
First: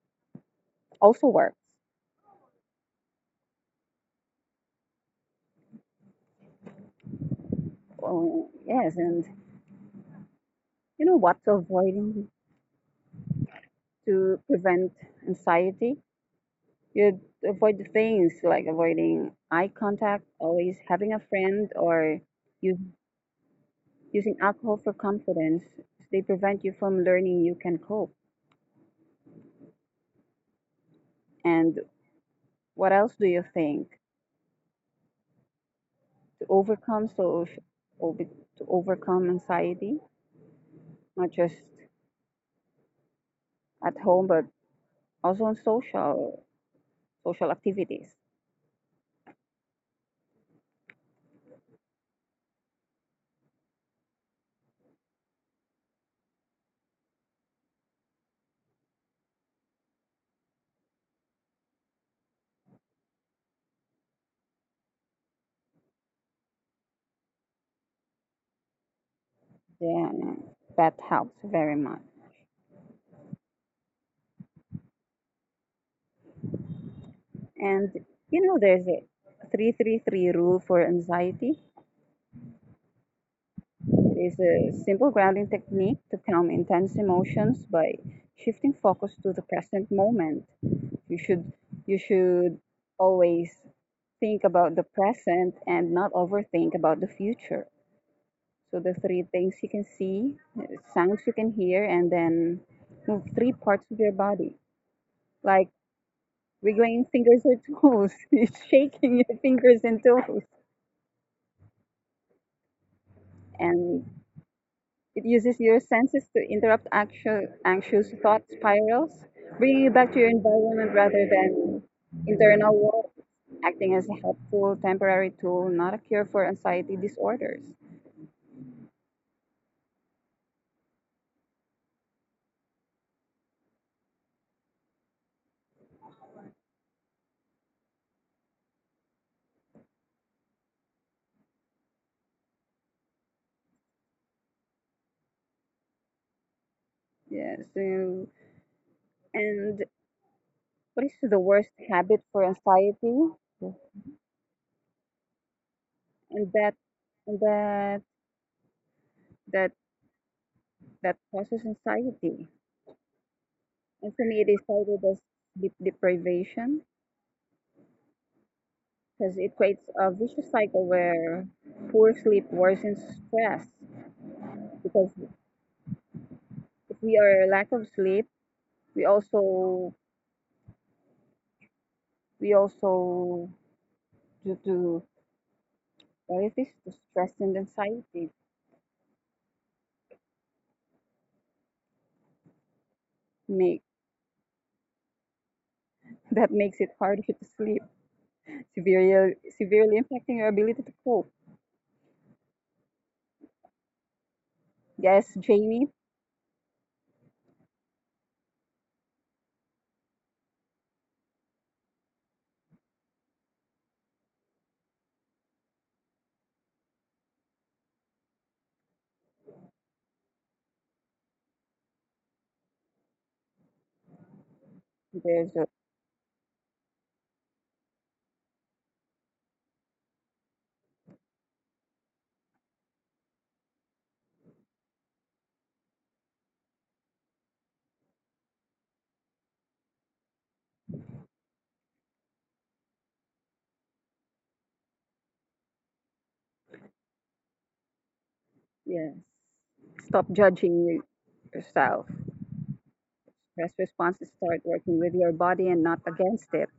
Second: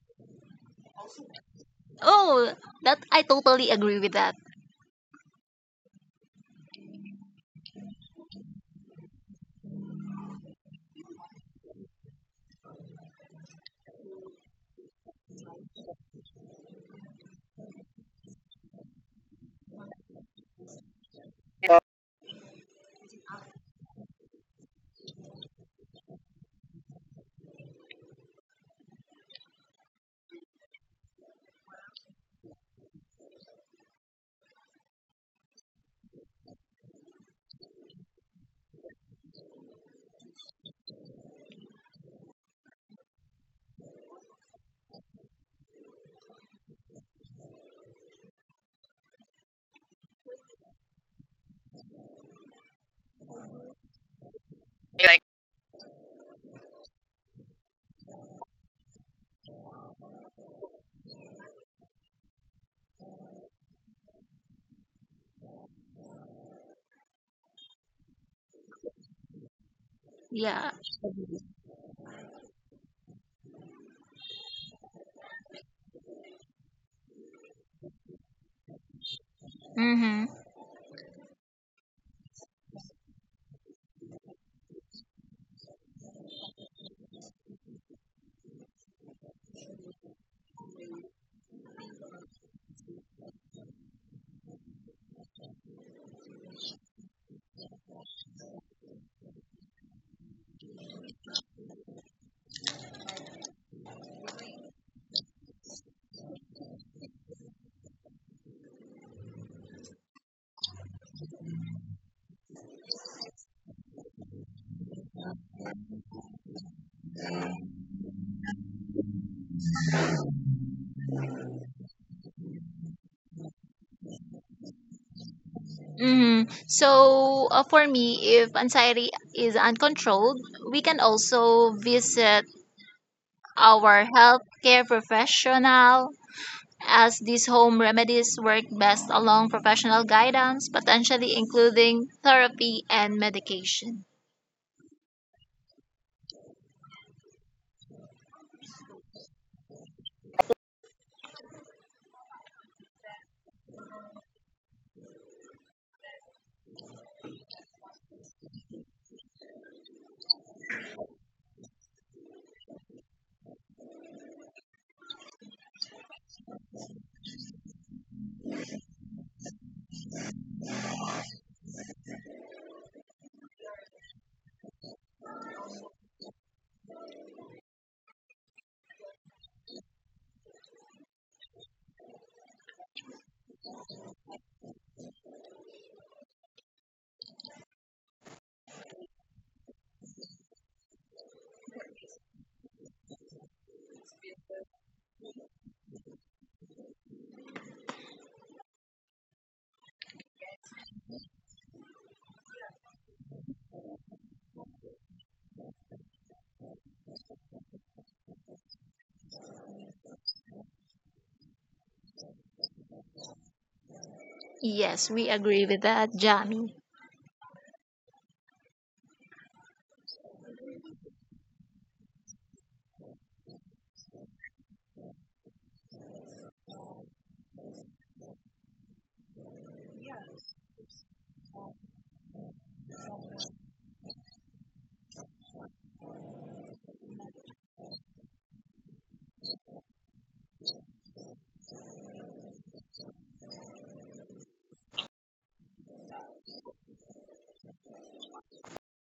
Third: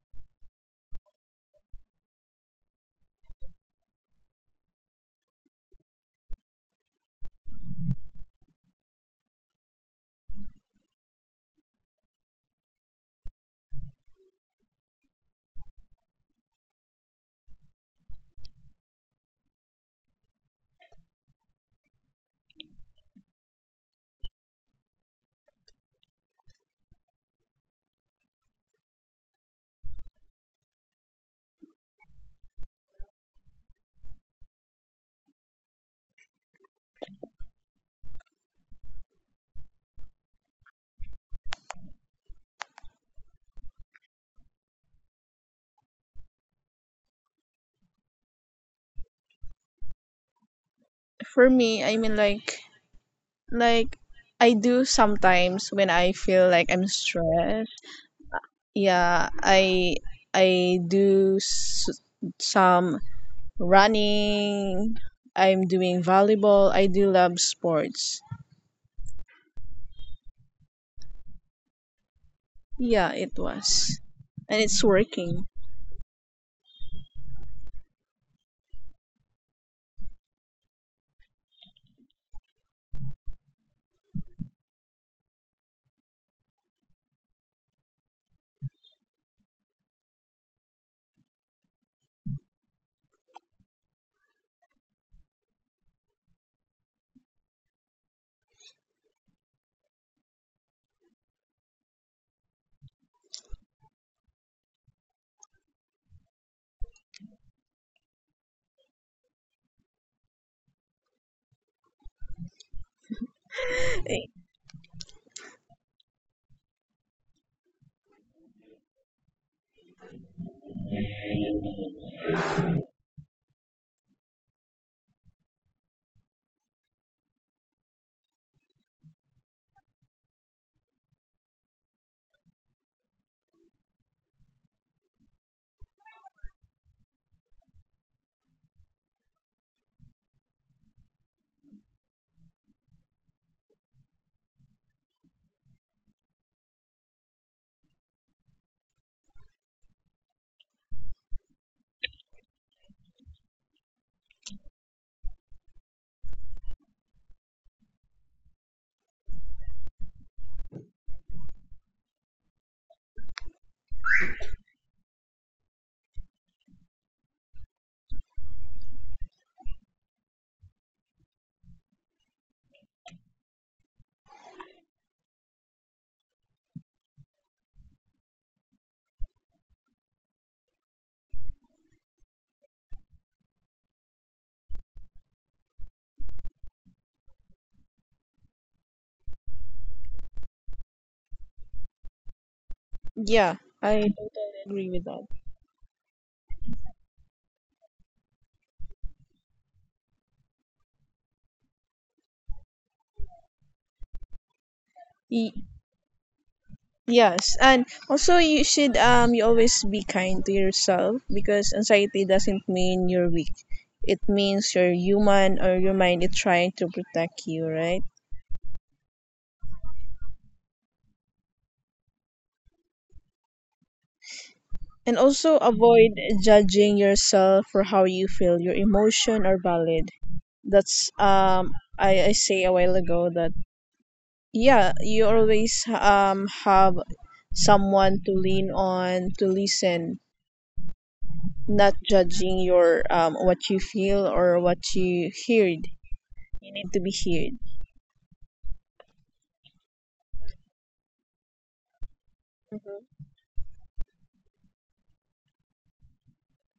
Speaker 2: also works.
Speaker 1: Oh, that I totally agree with that.
Speaker 2: Oh, yes, and you know what? To avoiding to prevent anxiety. You avoid the things like avoiding eye contact, always having a friend, or you using alcohol for confidence. They prevent you from learning you can cope. And what else do you think to overcome so over, to overcome anxiety, not just at home but also on social activities
Speaker 3: For me, Like I do sometimes when I
Speaker 1: Like,
Speaker 3: feel like I'm stressed. Yeah, I do s- some running. I'm doing volleyball. I do love sports.
Speaker 2: then that helps very much.
Speaker 1: yeah.
Speaker 3: Yeah, it was. And it's working.
Speaker 2: And you know there's a 333 rule for anxiety.
Speaker 1: Mm-hmm.
Speaker 2: It is a simple grounding technique to calm intense emotions by shifting focus to the present moment. You should you should always think about the present and not overthink about the future. So the three things you can see, sounds you can hear, and then move three parts of your body like wiggling fingers or toes. It's shaking your fingers and toes. And
Speaker 3: Eh,
Speaker 2: it uses your senses to interrupt anxious thought spirals, bringing you back to your environment rather than internal walls, acting as a helpful temporary tool, not a cure for anxiety disorders.
Speaker 1: Mm-hmm. So for me, if anxiety is uncontrolled, we can also visit our healthcare professional, as these home remedies work best along professional guidance, potentially including therapy and medication.
Speaker 2: Yes. So and what is the worst habit for anxiety? And that, that, that causes anxiety. And for me, it is cited as sleep deprivation because it creates a vicious cycle where poor sleep worsens stress. Because if we are lack of sleep, we also we also due to anxiety, to stress and anxiety
Speaker 3: Yeah,
Speaker 2: make
Speaker 3: I totally agree with that.
Speaker 2: that makes it harder to sleep, severely impacting your ability to cope. Yes, Jamie,
Speaker 3: Yes, and also you should you always be kind to yourself because anxiety doesn't mean you're weak. It means you're human or your mind is trying to protect you, right?
Speaker 1: Yes, we agree with that, Jamie.
Speaker 3: And
Speaker 2: there's
Speaker 3: also
Speaker 2: a
Speaker 3: avoid judging yourself for how you feel. Your emotion are valid. That's I say a while ago that yeah, you always have someone to lean on, to listen not judging your what you feel or what you heard. You need to be heard.
Speaker 2: yes. Stop judging yourself. Stress response is start working with your body and not against it.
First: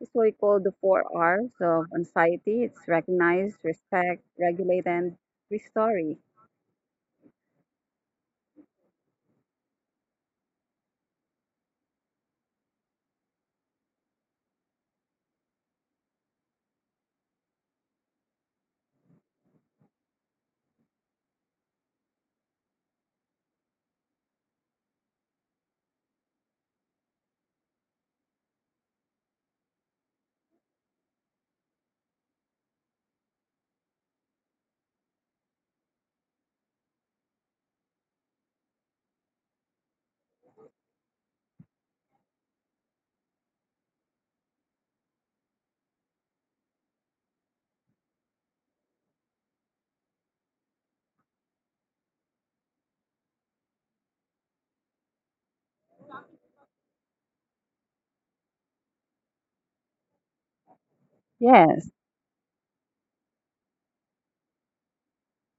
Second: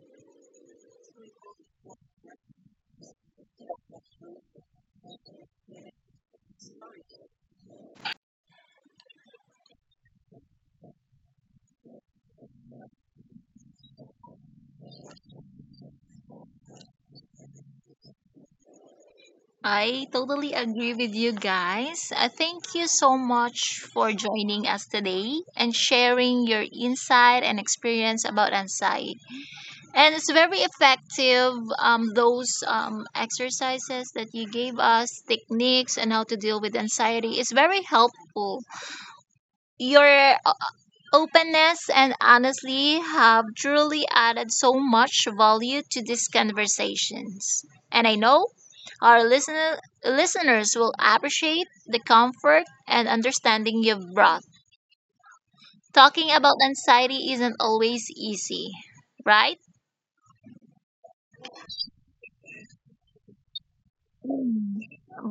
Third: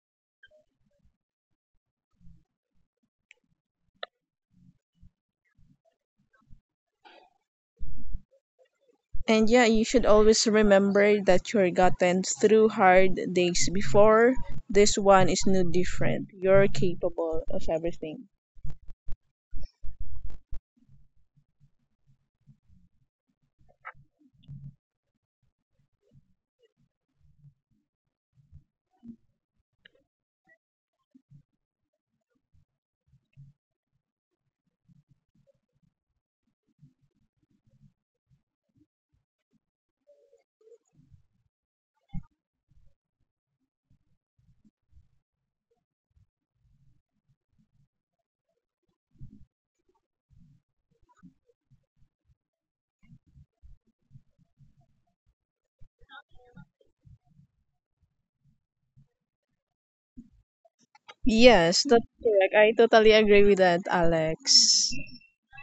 Speaker 2: This is what we call the four R's of anxiety. It's recognize, respect, regulate, and restory.
Speaker 3: And yeah, you should always remember that you're gotten through hard days before. This one is no different. You're capable of everything.
Speaker 1: I totally agree with you guys. I thank you so much for joining us today and sharing your insight and experience about anxiety. And it's very effective, those exercises that you gave us, techniques, and how to deal with anxiety is very helpful. Your openness and honestly have truly added so much value to these conversations. And I know our listener, listeners will appreciate the comfort and understanding you've brought. Talking about anxiety isn't always easy, right?
Speaker 3: Yes,
Speaker 2: Yes.
Speaker 3: that's correct. I totally agree with that, Alex.
Speaker 1: Mm.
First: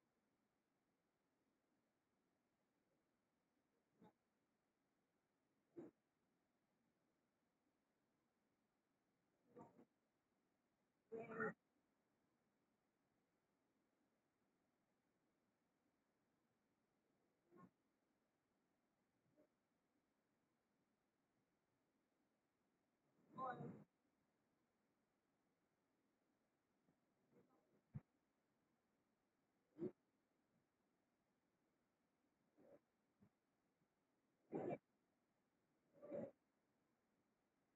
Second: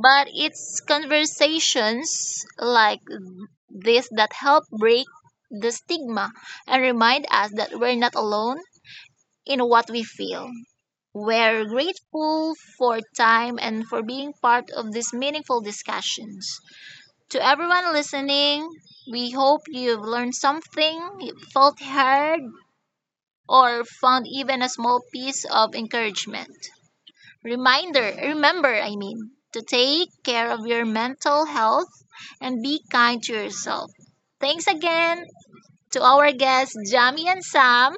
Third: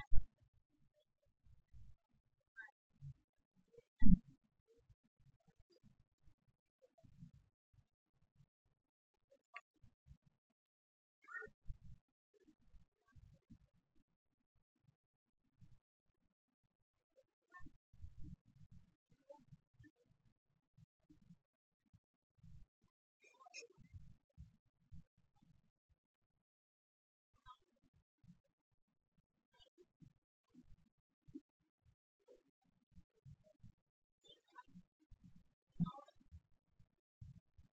Speaker 1: But it's conversations like this that help break the stigma and remind us that we're not alone in what we feel. We're grateful for time and for being part of these meaningful discussions. To everyone listening, we hope you've learned something, you felt heard, or found even a small piece of encouragement. Remember, I mean, to take care of your mental health and be kind to yourself. Thanks again to our guests, Jamie and Sam.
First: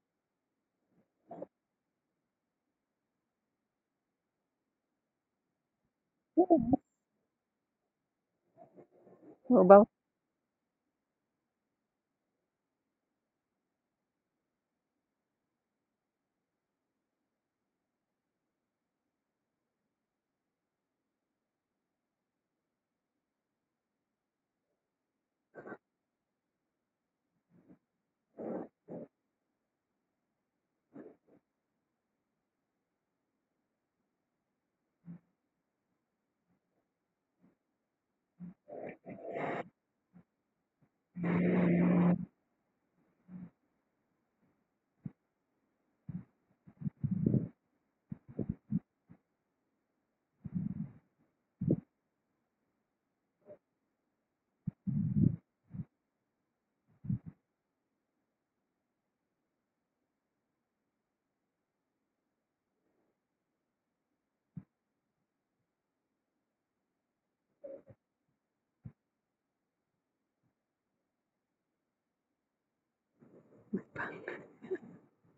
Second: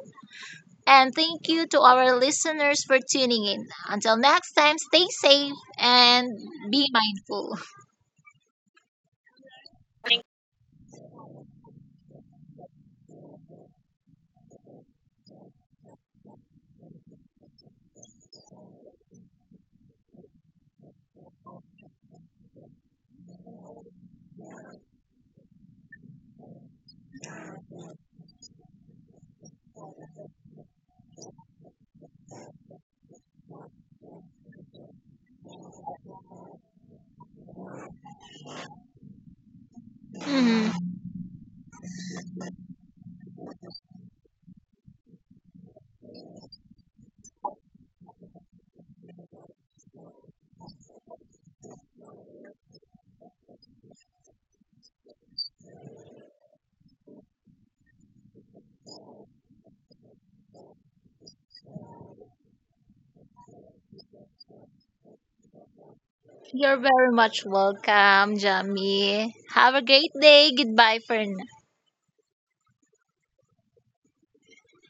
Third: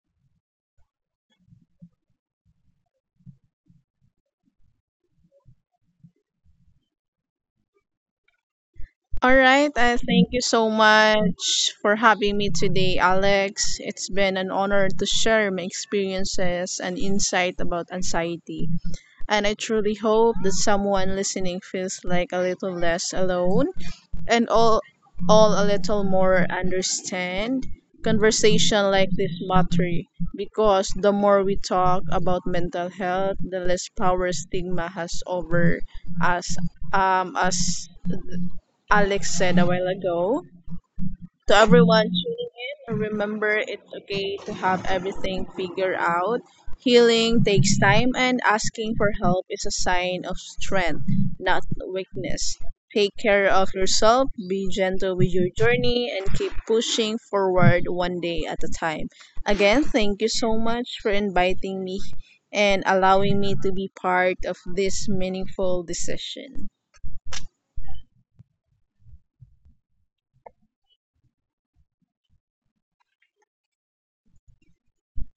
Speaker 1: And thank you to our listeners for tuning in. Until next time, stay safe and
Speaker 2: Yeah.
Speaker 1: be mindful.
Speaker 3: All right,
Speaker 2: Well,
Speaker 3: I thank you so much for having me today, Alex. It's been an honor to share my experiences and insight about anxiety. And I truly hope that someone listening feels like a little less alone and all a little more understand. Conversation like this matter because the more we talk about mental health, the less power stigma has over us. As Alex said a while ago,
Speaker 1: Mhm.
Speaker 3: to everyone tuning in, remember it's okay to have everything figured out. Healing takes time, and asking for help is a sign of strength, not weakness. Take care of yourself, be gentle with your journey, and keep pushing forward one day at a time. Again, thank you so much for inviting me and allowing me to be part of this meaningful decision.
Speaker 1: You're very much welcome, Jamie. Have a great day. Goodbye for now.